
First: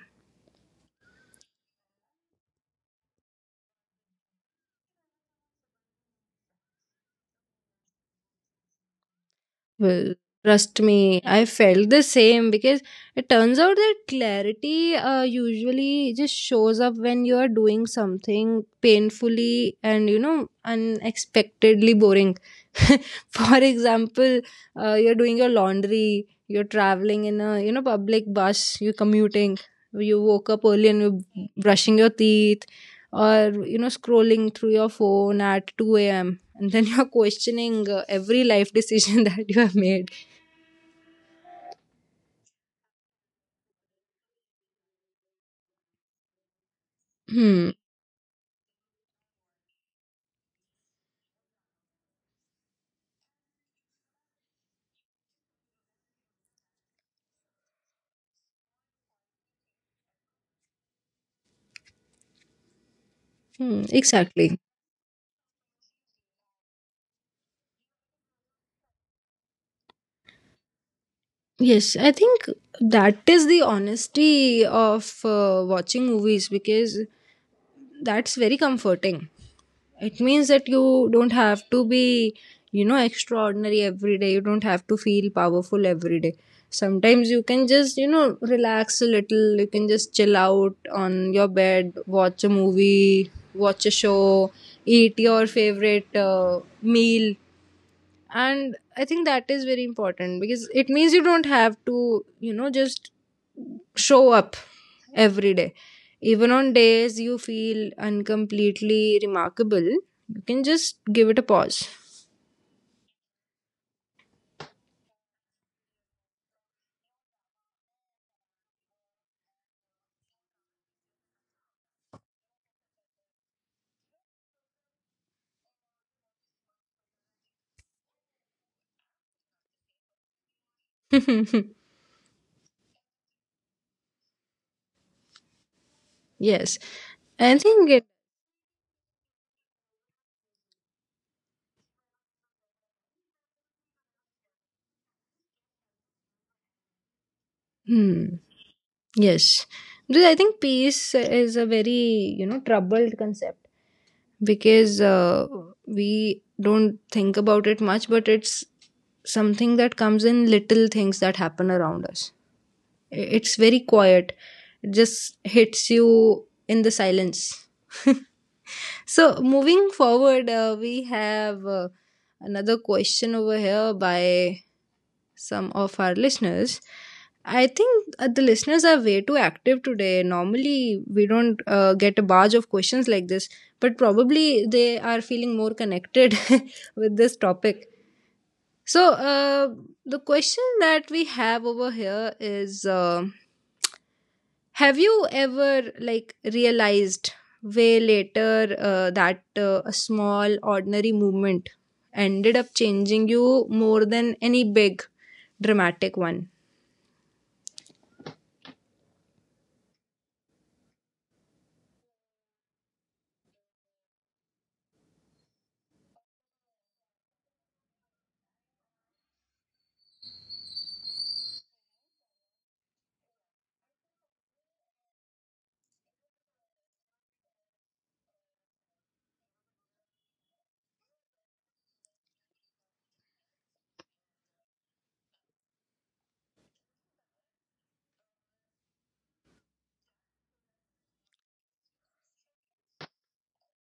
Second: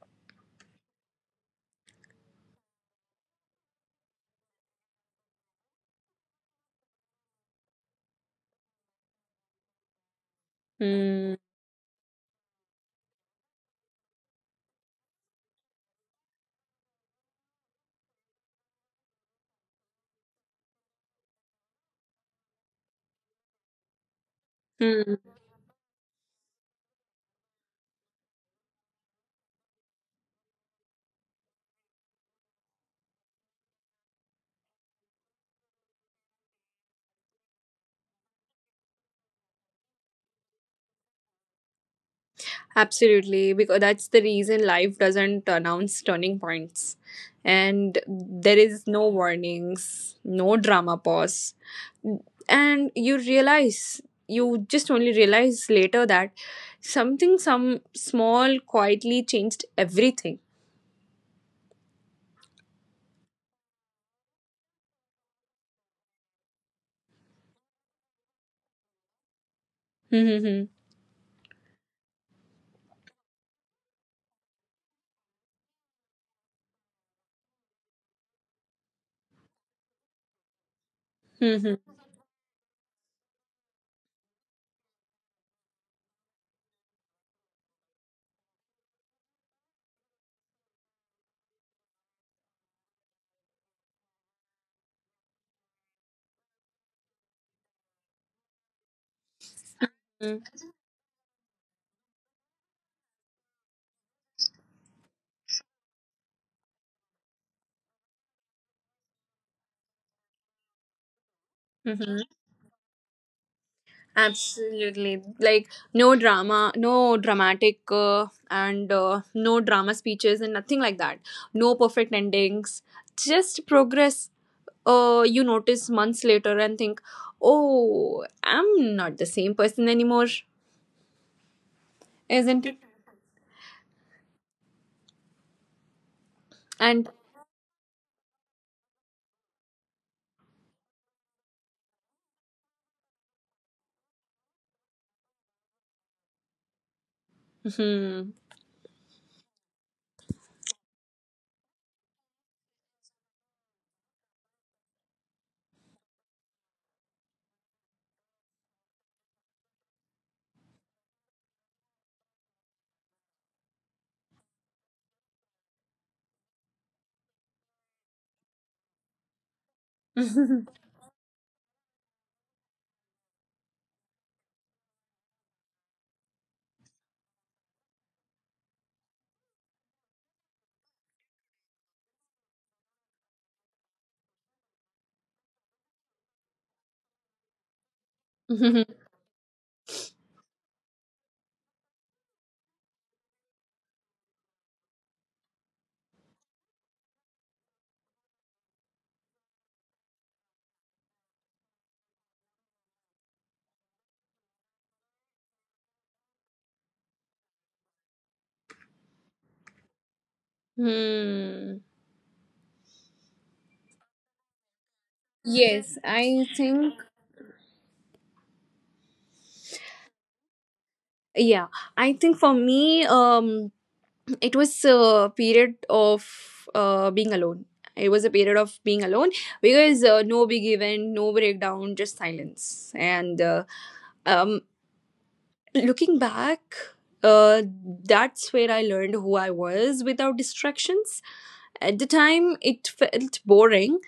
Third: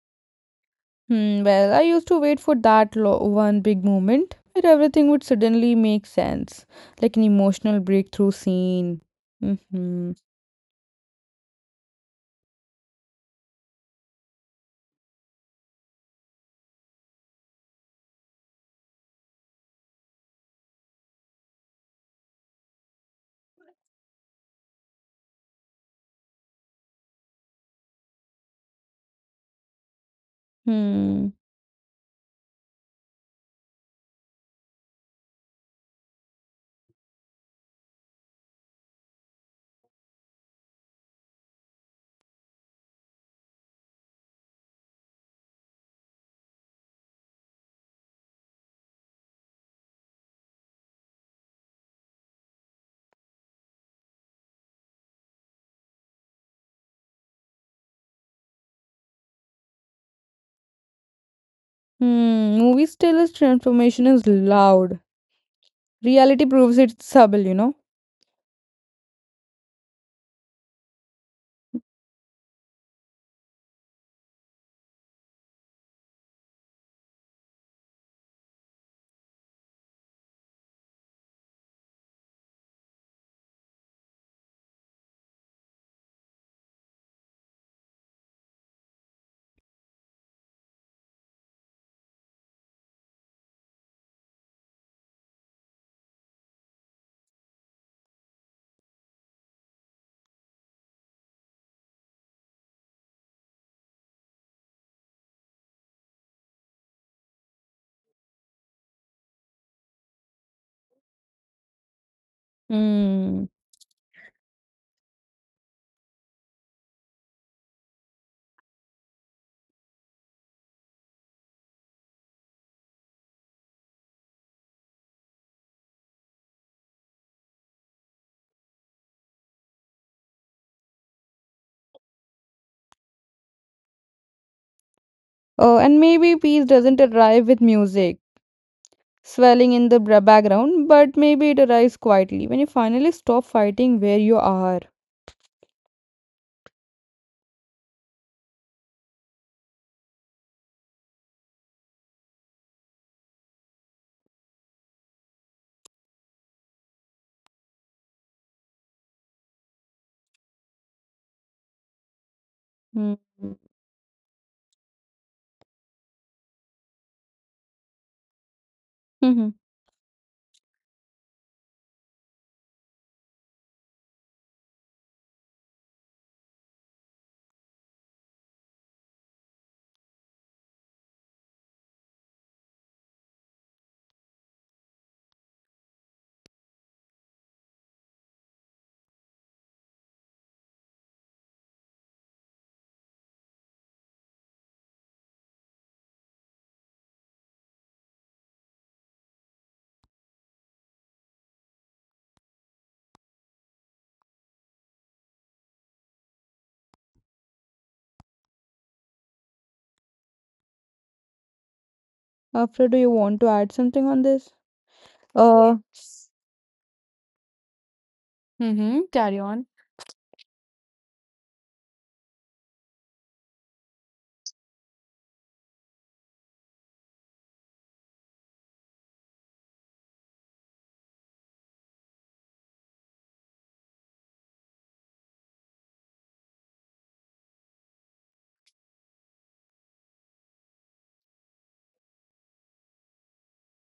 Speaker 2: Hmm, well, I used to wait for that one big moment where everything would suddenly make sense, like an emotional breakthrough scene. Mm-hmm.
Speaker 1: Well, trust me,
Speaker 3: Hmm.
Speaker 1: I felt the same because it turns out that clarity usually just shows up when you are doing something painfully and, you know, unexpectedly boring. For example,
Speaker 3: Hmm.
Speaker 1: you're doing your laundry, you're traveling in a, you know, public bus, you're commuting, you woke up early and you're
Speaker 2: Hmm.
Speaker 1: brushing your teeth, or you know, scrolling through your phone at 2 a.m. and then you're questioning every life decision that you have made.
Speaker 3: Absolutely, because that's the reason life doesn't announce turning points.
Speaker 1: Hmm.
Speaker 3: And there is no warnings, no drama pause. And you realize, you just only realize later that something, some small, quietly changed everything.
Speaker 2: Hmm. Movies tell us
Speaker 1: Hmm,
Speaker 2: transformation is
Speaker 1: exactly.
Speaker 2: loud. Reality proves it's subtle, you know.
Speaker 3: Mm-hmm.
Speaker 1: Yes, I think that is the honesty of watching movies, because that's very comforting. It means that you don't
Speaker 3: Mm-hmm.
Speaker 1: have to be, you know, extraordinary every day. You don't have to feel powerful every day. Sometimes you can just, you know, relax a little. You can just chill out on your bed, watch a movie, watch a show, eat your favorite meal. And I think that is very important because it means you don't have to, you know, just show up every day. Even on days you feel uncompletely remarkable, you can just give it a
Speaker 3: Mm-hmm.
Speaker 1: pause.
Speaker 2: Mm.
Speaker 3: Absolutely. Like no drama, no dramatic, and no drama speeches and nothing like that. No perfect endings. Just progress. You notice months later and think, oh, I'm not the same person anymore, isn't it?
Speaker 2: Oh, and maybe peace
Speaker 3: And
Speaker 1: Yes,
Speaker 2: doesn't arrive with
Speaker 1: I think it.
Speaker 2: music swelling in the background, but maybe it arrives quietly when you finally stop fighting where you are.
Speaker 3: hmm.
Speaker 1: Hmm, yes, because I think peace is a very, you know, troubled concept, because we don't think about it much, but it's something that comes in little things that happen around us.
Speaker 2: Mm.
Speaker 1: It's very quiet, it just hits you in the silence. So,
Speaker 2: Mhm.
Speaker 1: moving forward, uh, we have another question over here by some of our listeners. I think the listeners are way too active today. Normally, we don't get a barrage of questions like this, but probably they are feeling more connected with this topic. So, the question that we have over here is, have you ever, like, realized way later that a small, ordinary movement ended up changing you more than any big, dramatic one?
Speaker 3: Hmm.
Speaker 2: Afra, do you want to add something on this?
Speaker 3: Yes,
Speaker 2: Uh,
Speaker 3: I think
Speaker 2: mm-hmm. Carry on.
Speaker 3: yeah. I think for me, it was a period of being alone. It was a period of being alone, because no big event, no breakdown, just silence. And um, looking back, uh, that's where I learned who I was without distractions. At the time, it felt boring.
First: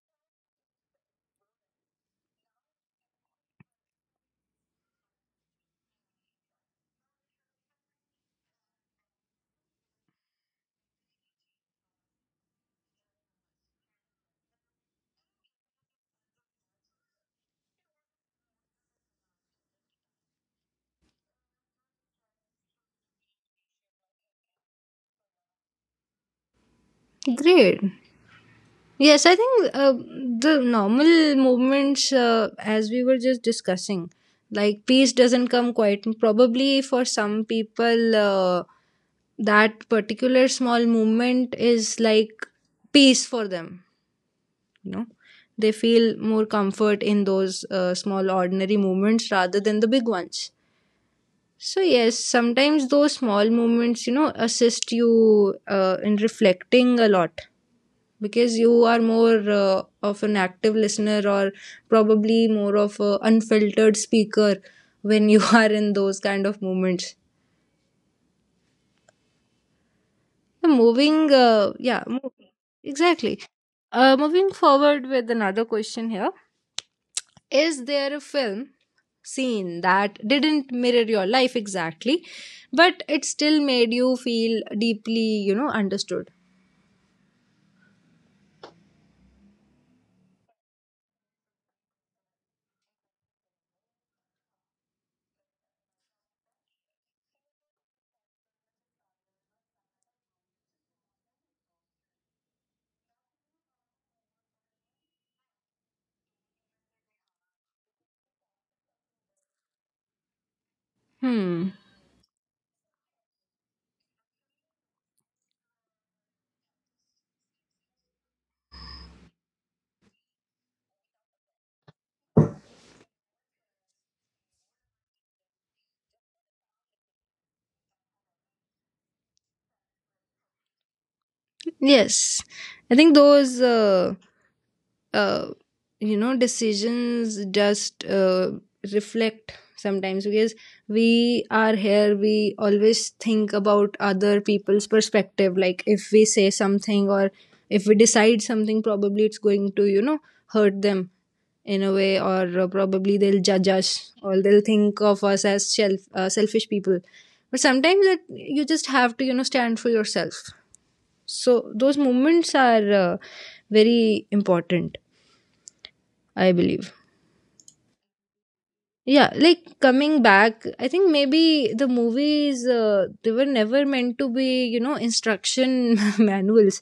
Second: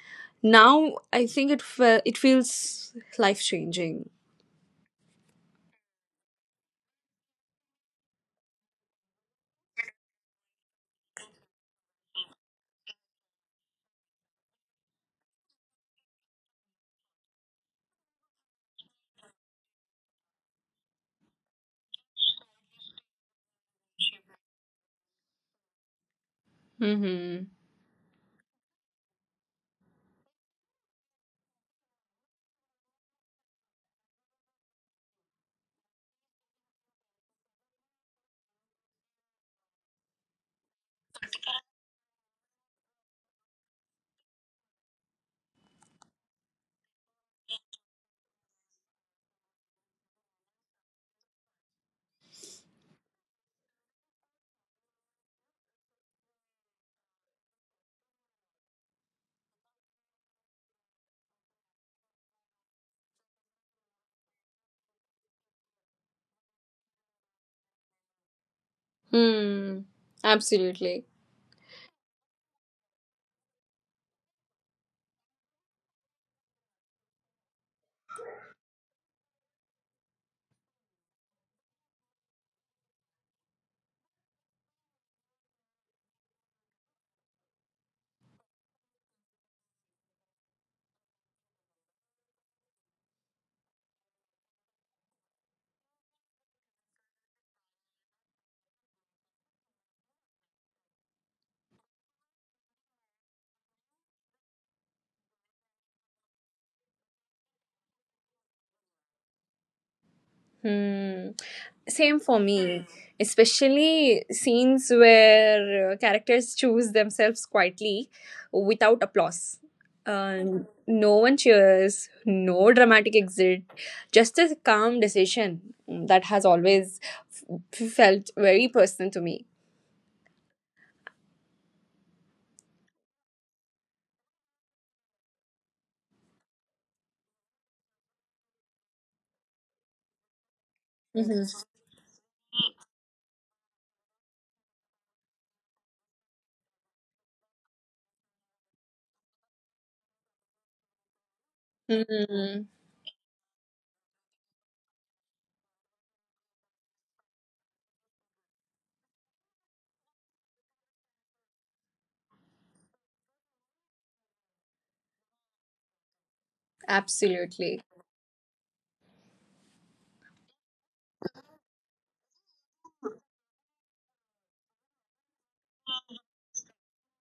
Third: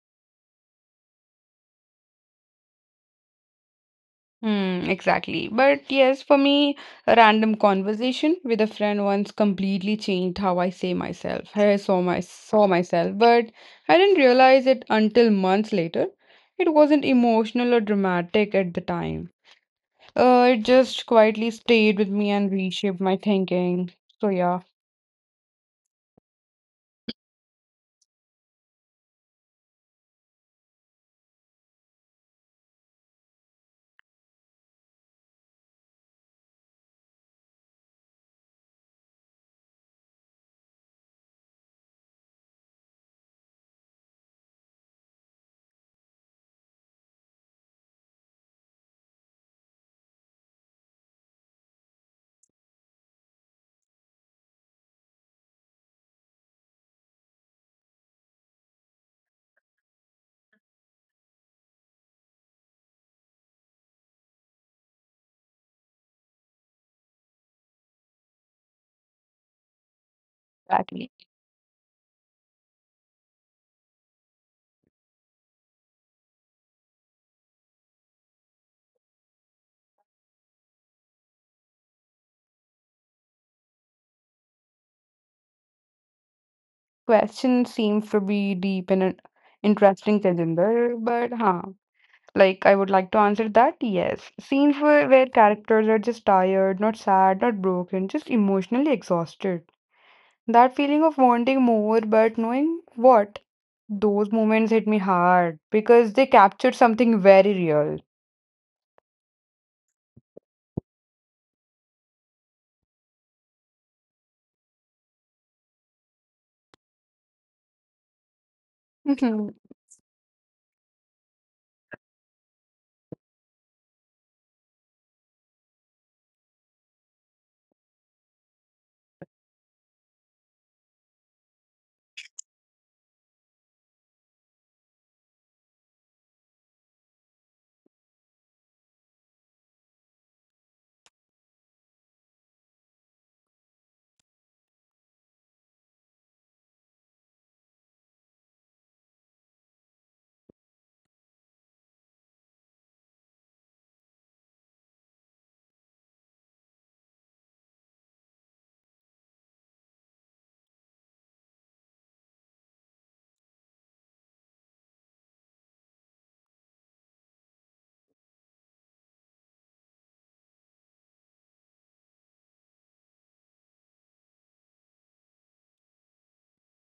Speaker 3: Now I think it feels life changing.
Speaker 2: Hmm, exactly. But yes, for me, a random conversation with a friend once completely changed how I saw myself. But I didn't realize it until months later. It wasn't emotional or dramatic at the time. It just quietly stayed with me and reshaped my thinking. So yeah,
Speaker 3: Mm-hmm.
Speaker 1: Great. Yes, I think the normal movements, as we were just discussing, like peace doesn't come quite. Probably for some people, that particular small movement is like peace for them. You know, they feel more comfort in those small, ordinary movements rather than the big ones. So, yes, sometimes those small movements, you know, assist you in reflecting a lot because you are more of an active listener, or probably more of an unfiltered speaker when you are in those kind of moments.
Speaker 3: Hmm. Absolutely.
Speaker 2: exactly.
Speaker 1: moving uh, yeah mo- exactly. Moving forward with another question here, is there a film scene that didn't mirror your life exactly but it still made you feel deeply, you know, understood?
Speaker 2: Question seems to be deep and interesting, Tejinder, but huh. Like, I would like to answer that yes. Scenes where characters are just tired, not sad, not broken, just emotionally exhausted. That feeling of wanting more, but knowing what? Those moments hit me hard because they captured something very real.
Speaker 3: Hmm.
Speaker 1: Hmm,
Speaker 3: Same for me, especially scenes where characters choose themselves quietly without applause. Uh, no one cheers, no dramatic exit, just a calm decision. Mm, that has always felt very personal to me.
Speaker 1: yes, I think those uh, you know, decisions just reflect sometimes because we
Speaker 3: Hmm.
Speaker 1: are here, we always think about other people's perspective, like if we say something or if we decide something, probably it's going to, you know, hurt them in a way,
Speaker 3: Hmm.
Speaker 1: or probably they'll judge us or they'll think of us as selfish people. But sometimes that you just have to, you know, stand for yourself, so those moments are, very important, I believe.
Speaker 3: Absolutely.
Speaker 1: Yeah, like coming back, I think maybe the movies, they were never meant to be, you know, instruction manuals.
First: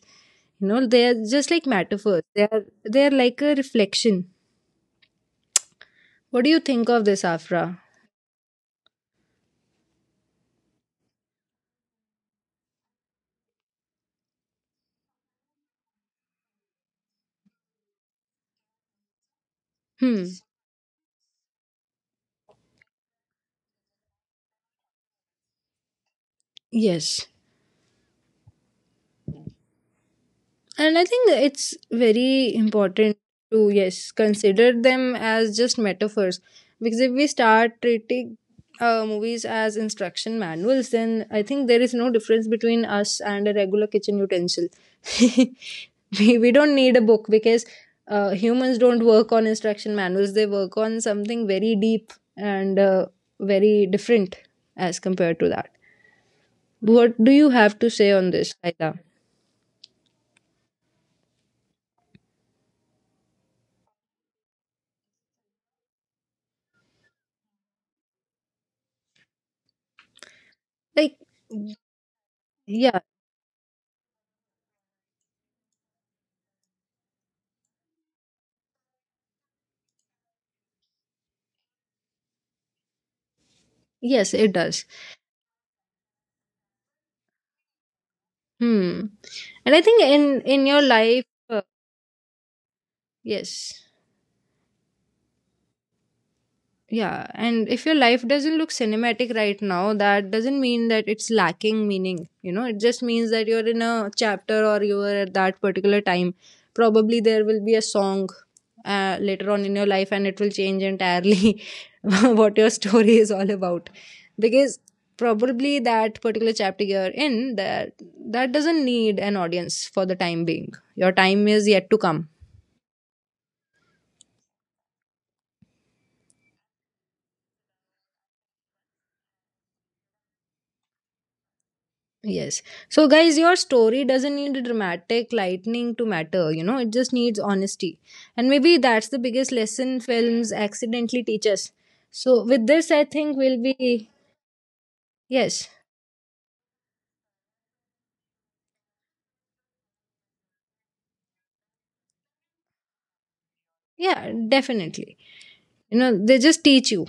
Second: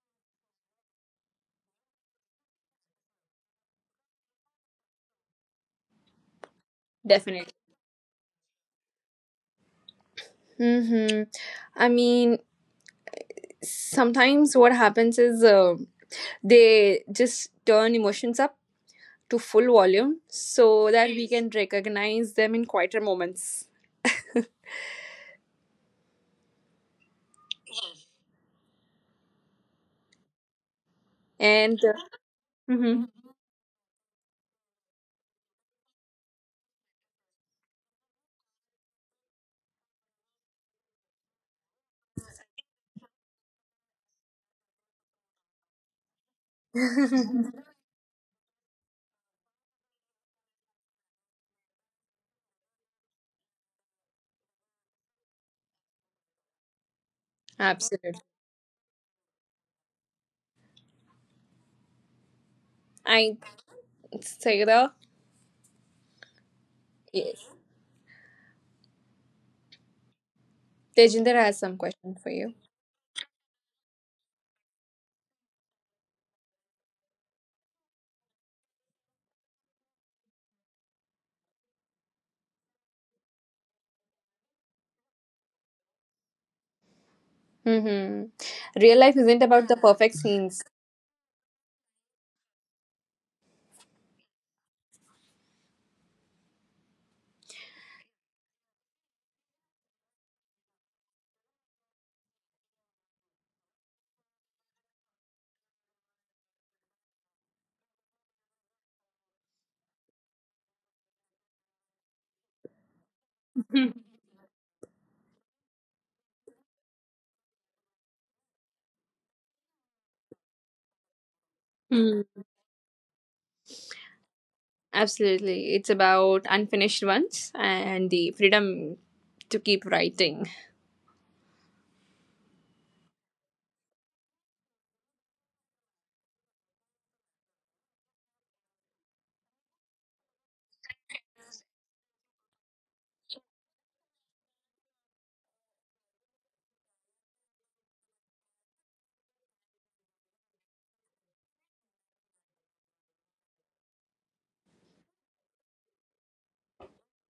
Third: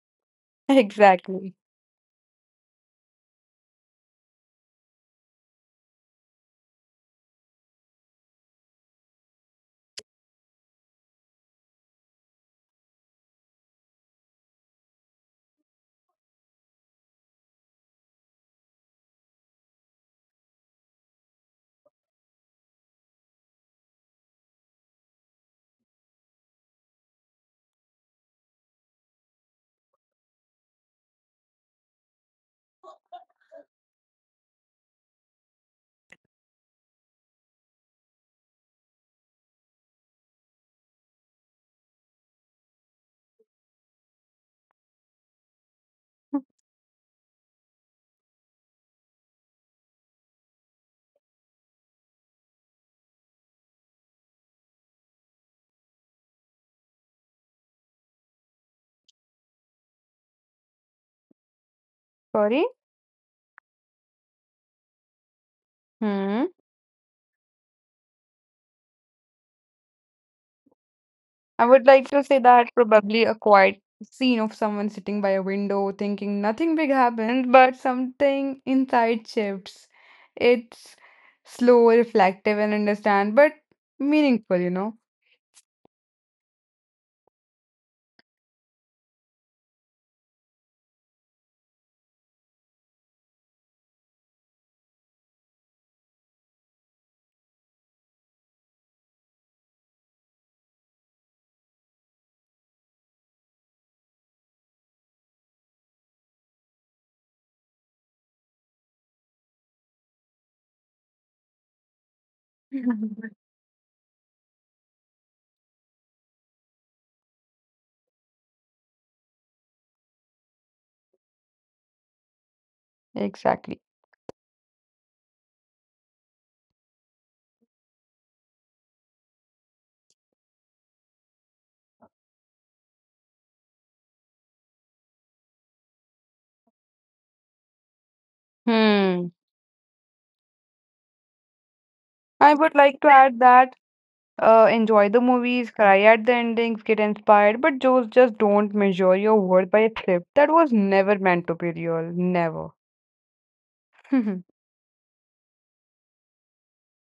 Speaker 1: You know, they are just
Speaker 2: Exactly.
Speaker 1: like metaphors. They are like a reflection. What do you think of this,
Speaker 3: Definitely.
Speaker 1: Afra?
Speaker 3: Hmm. I mean, sometimes what happens is, they just turn emotions up to full volume
Speaker 1: Hmm,
Speaker 3: so that we can recognize them in quieter moments.
Speaker 1: yes. And I think it's
Speaker 3: And
Speaker 1: very important
Speaker 3: mhm,
Speaker 1: to, yes, consider them as just metaphors. Because if we start treating movies as instruction manuals, then I think there is no difference between us and a regular kitchen utensil. We don't need a book because humans don't work on instruction manuals, they work on something very deep and very different as compared to that. What do you have to say on
Speaker 3: absolutely,
Speaker 1: this, Aida?
Speaker 2: Sorry?
Speaker 3: I Saira,
Speaker 2: Hmm?
Speaker 3: yes,
Speaker 1: Like,
Speaker 3: Tejinder
Speaker 2: I
Speaker 3: has
Speaker 2: would
Speaker 3: some
Speaker 2: like to
Speaker 3: question
Speaker 2: say
Speaker 3: for you.
Speaker 2: that
Speaker 1: yeah.
Speaker 2: probably a quiet scene of someone sitting by a window thinking nothing big happens, but something inside shifts. It's slow, reflective, and understand, but
Speaker 1: Yes, it
Speaker 2: meaningful, you
Speaker 1: does.
Speaker 2: know?
Speaker 3: Hmm.
Speaker 1: Hmm.
Speaker 3: Real life isn't
Speaker 1: And I
Speaker 3: about
Speaker 1: think
Speaker 3: the
Speaker 1: in
Speaker 3: perfect
Speaker 1: your
Speaker 3: scenes.
Speaker 1: life, yes. Yeah, and if your life doesn't look cinematic right now, that doesn't mean that it's lacking meaning. You know, it just means that you're in a chapter or you are at that particular time. Probably there will be a song later on in your life and it will change entirely what your story is all about. Because probably that particular chapter you're in, that doesn't need an audience for the time being. Your time is yet to
Speaker 3: Mm,
Speaker 1: come.
Speaker 2: Exactly.
Speaker 3: absolutely, it's about unfinished ones and the freedom to keep writing.
Speaker 1: Yes. So, guys, your story doesn't need a dramatic lightning to matter. You know, it just needs honesty. And maybe that's the
Speaker 2: Hmm.
Speaker 1: biggest lesson films accidentally teach us. So,
Speaker 2: I
Speaker 1: with
Speaker 2: would
Speaker 1: this,
Speaker 2: like
Speaker 1: I
Speaker 2: to
Speaker 1: think
Speaker 2: add
Speaker 1: we'll
Speaker 2: that
Speaker 1: be,
Speaker 2: enjoy the movies,
Speaker 1: yes,
Speaker 2: cry at the endings, get inspired, but just don't measure your worth by a clip that was never meant to be real. Never.
Speaker 1: yeah, definitely. You know, they just teach you.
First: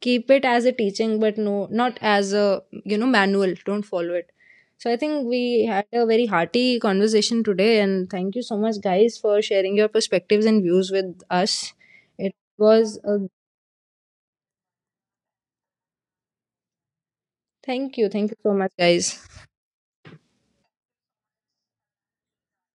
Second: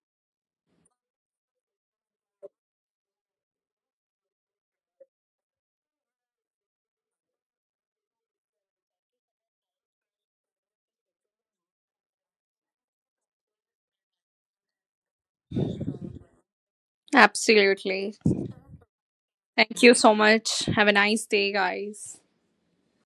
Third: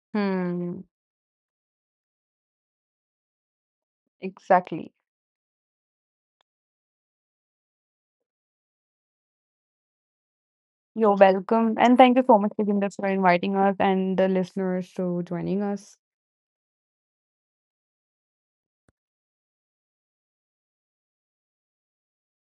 Speaker 1: Keep it as a
Speaker 2: Hmm.
Speaker 1: teaching, but no, not as a, you know, manual. Don't follow it. So,
Speaker 2: Exactly.
Speaker 1: I think we had a very hearty conversation today. And thank you so much, guys, for sharing your perspectives and views
Speaker 2: You're
Speaker 1: with us.
Speaker 2: welcome. And thank you
Speaker 1: It
Speaker 2: so much, Tejinder,
Speaker 1: was
Speaker 2: for
Speaker 1: a.
Speaker 2: inviting us and the listeners to joining us.
Speaker 1: Thank you.
Speaker 3: Absolutely.
Speaker 1: Thank you so much, guys.
Speaker 3: Thank you so much. Have a nice day, guys.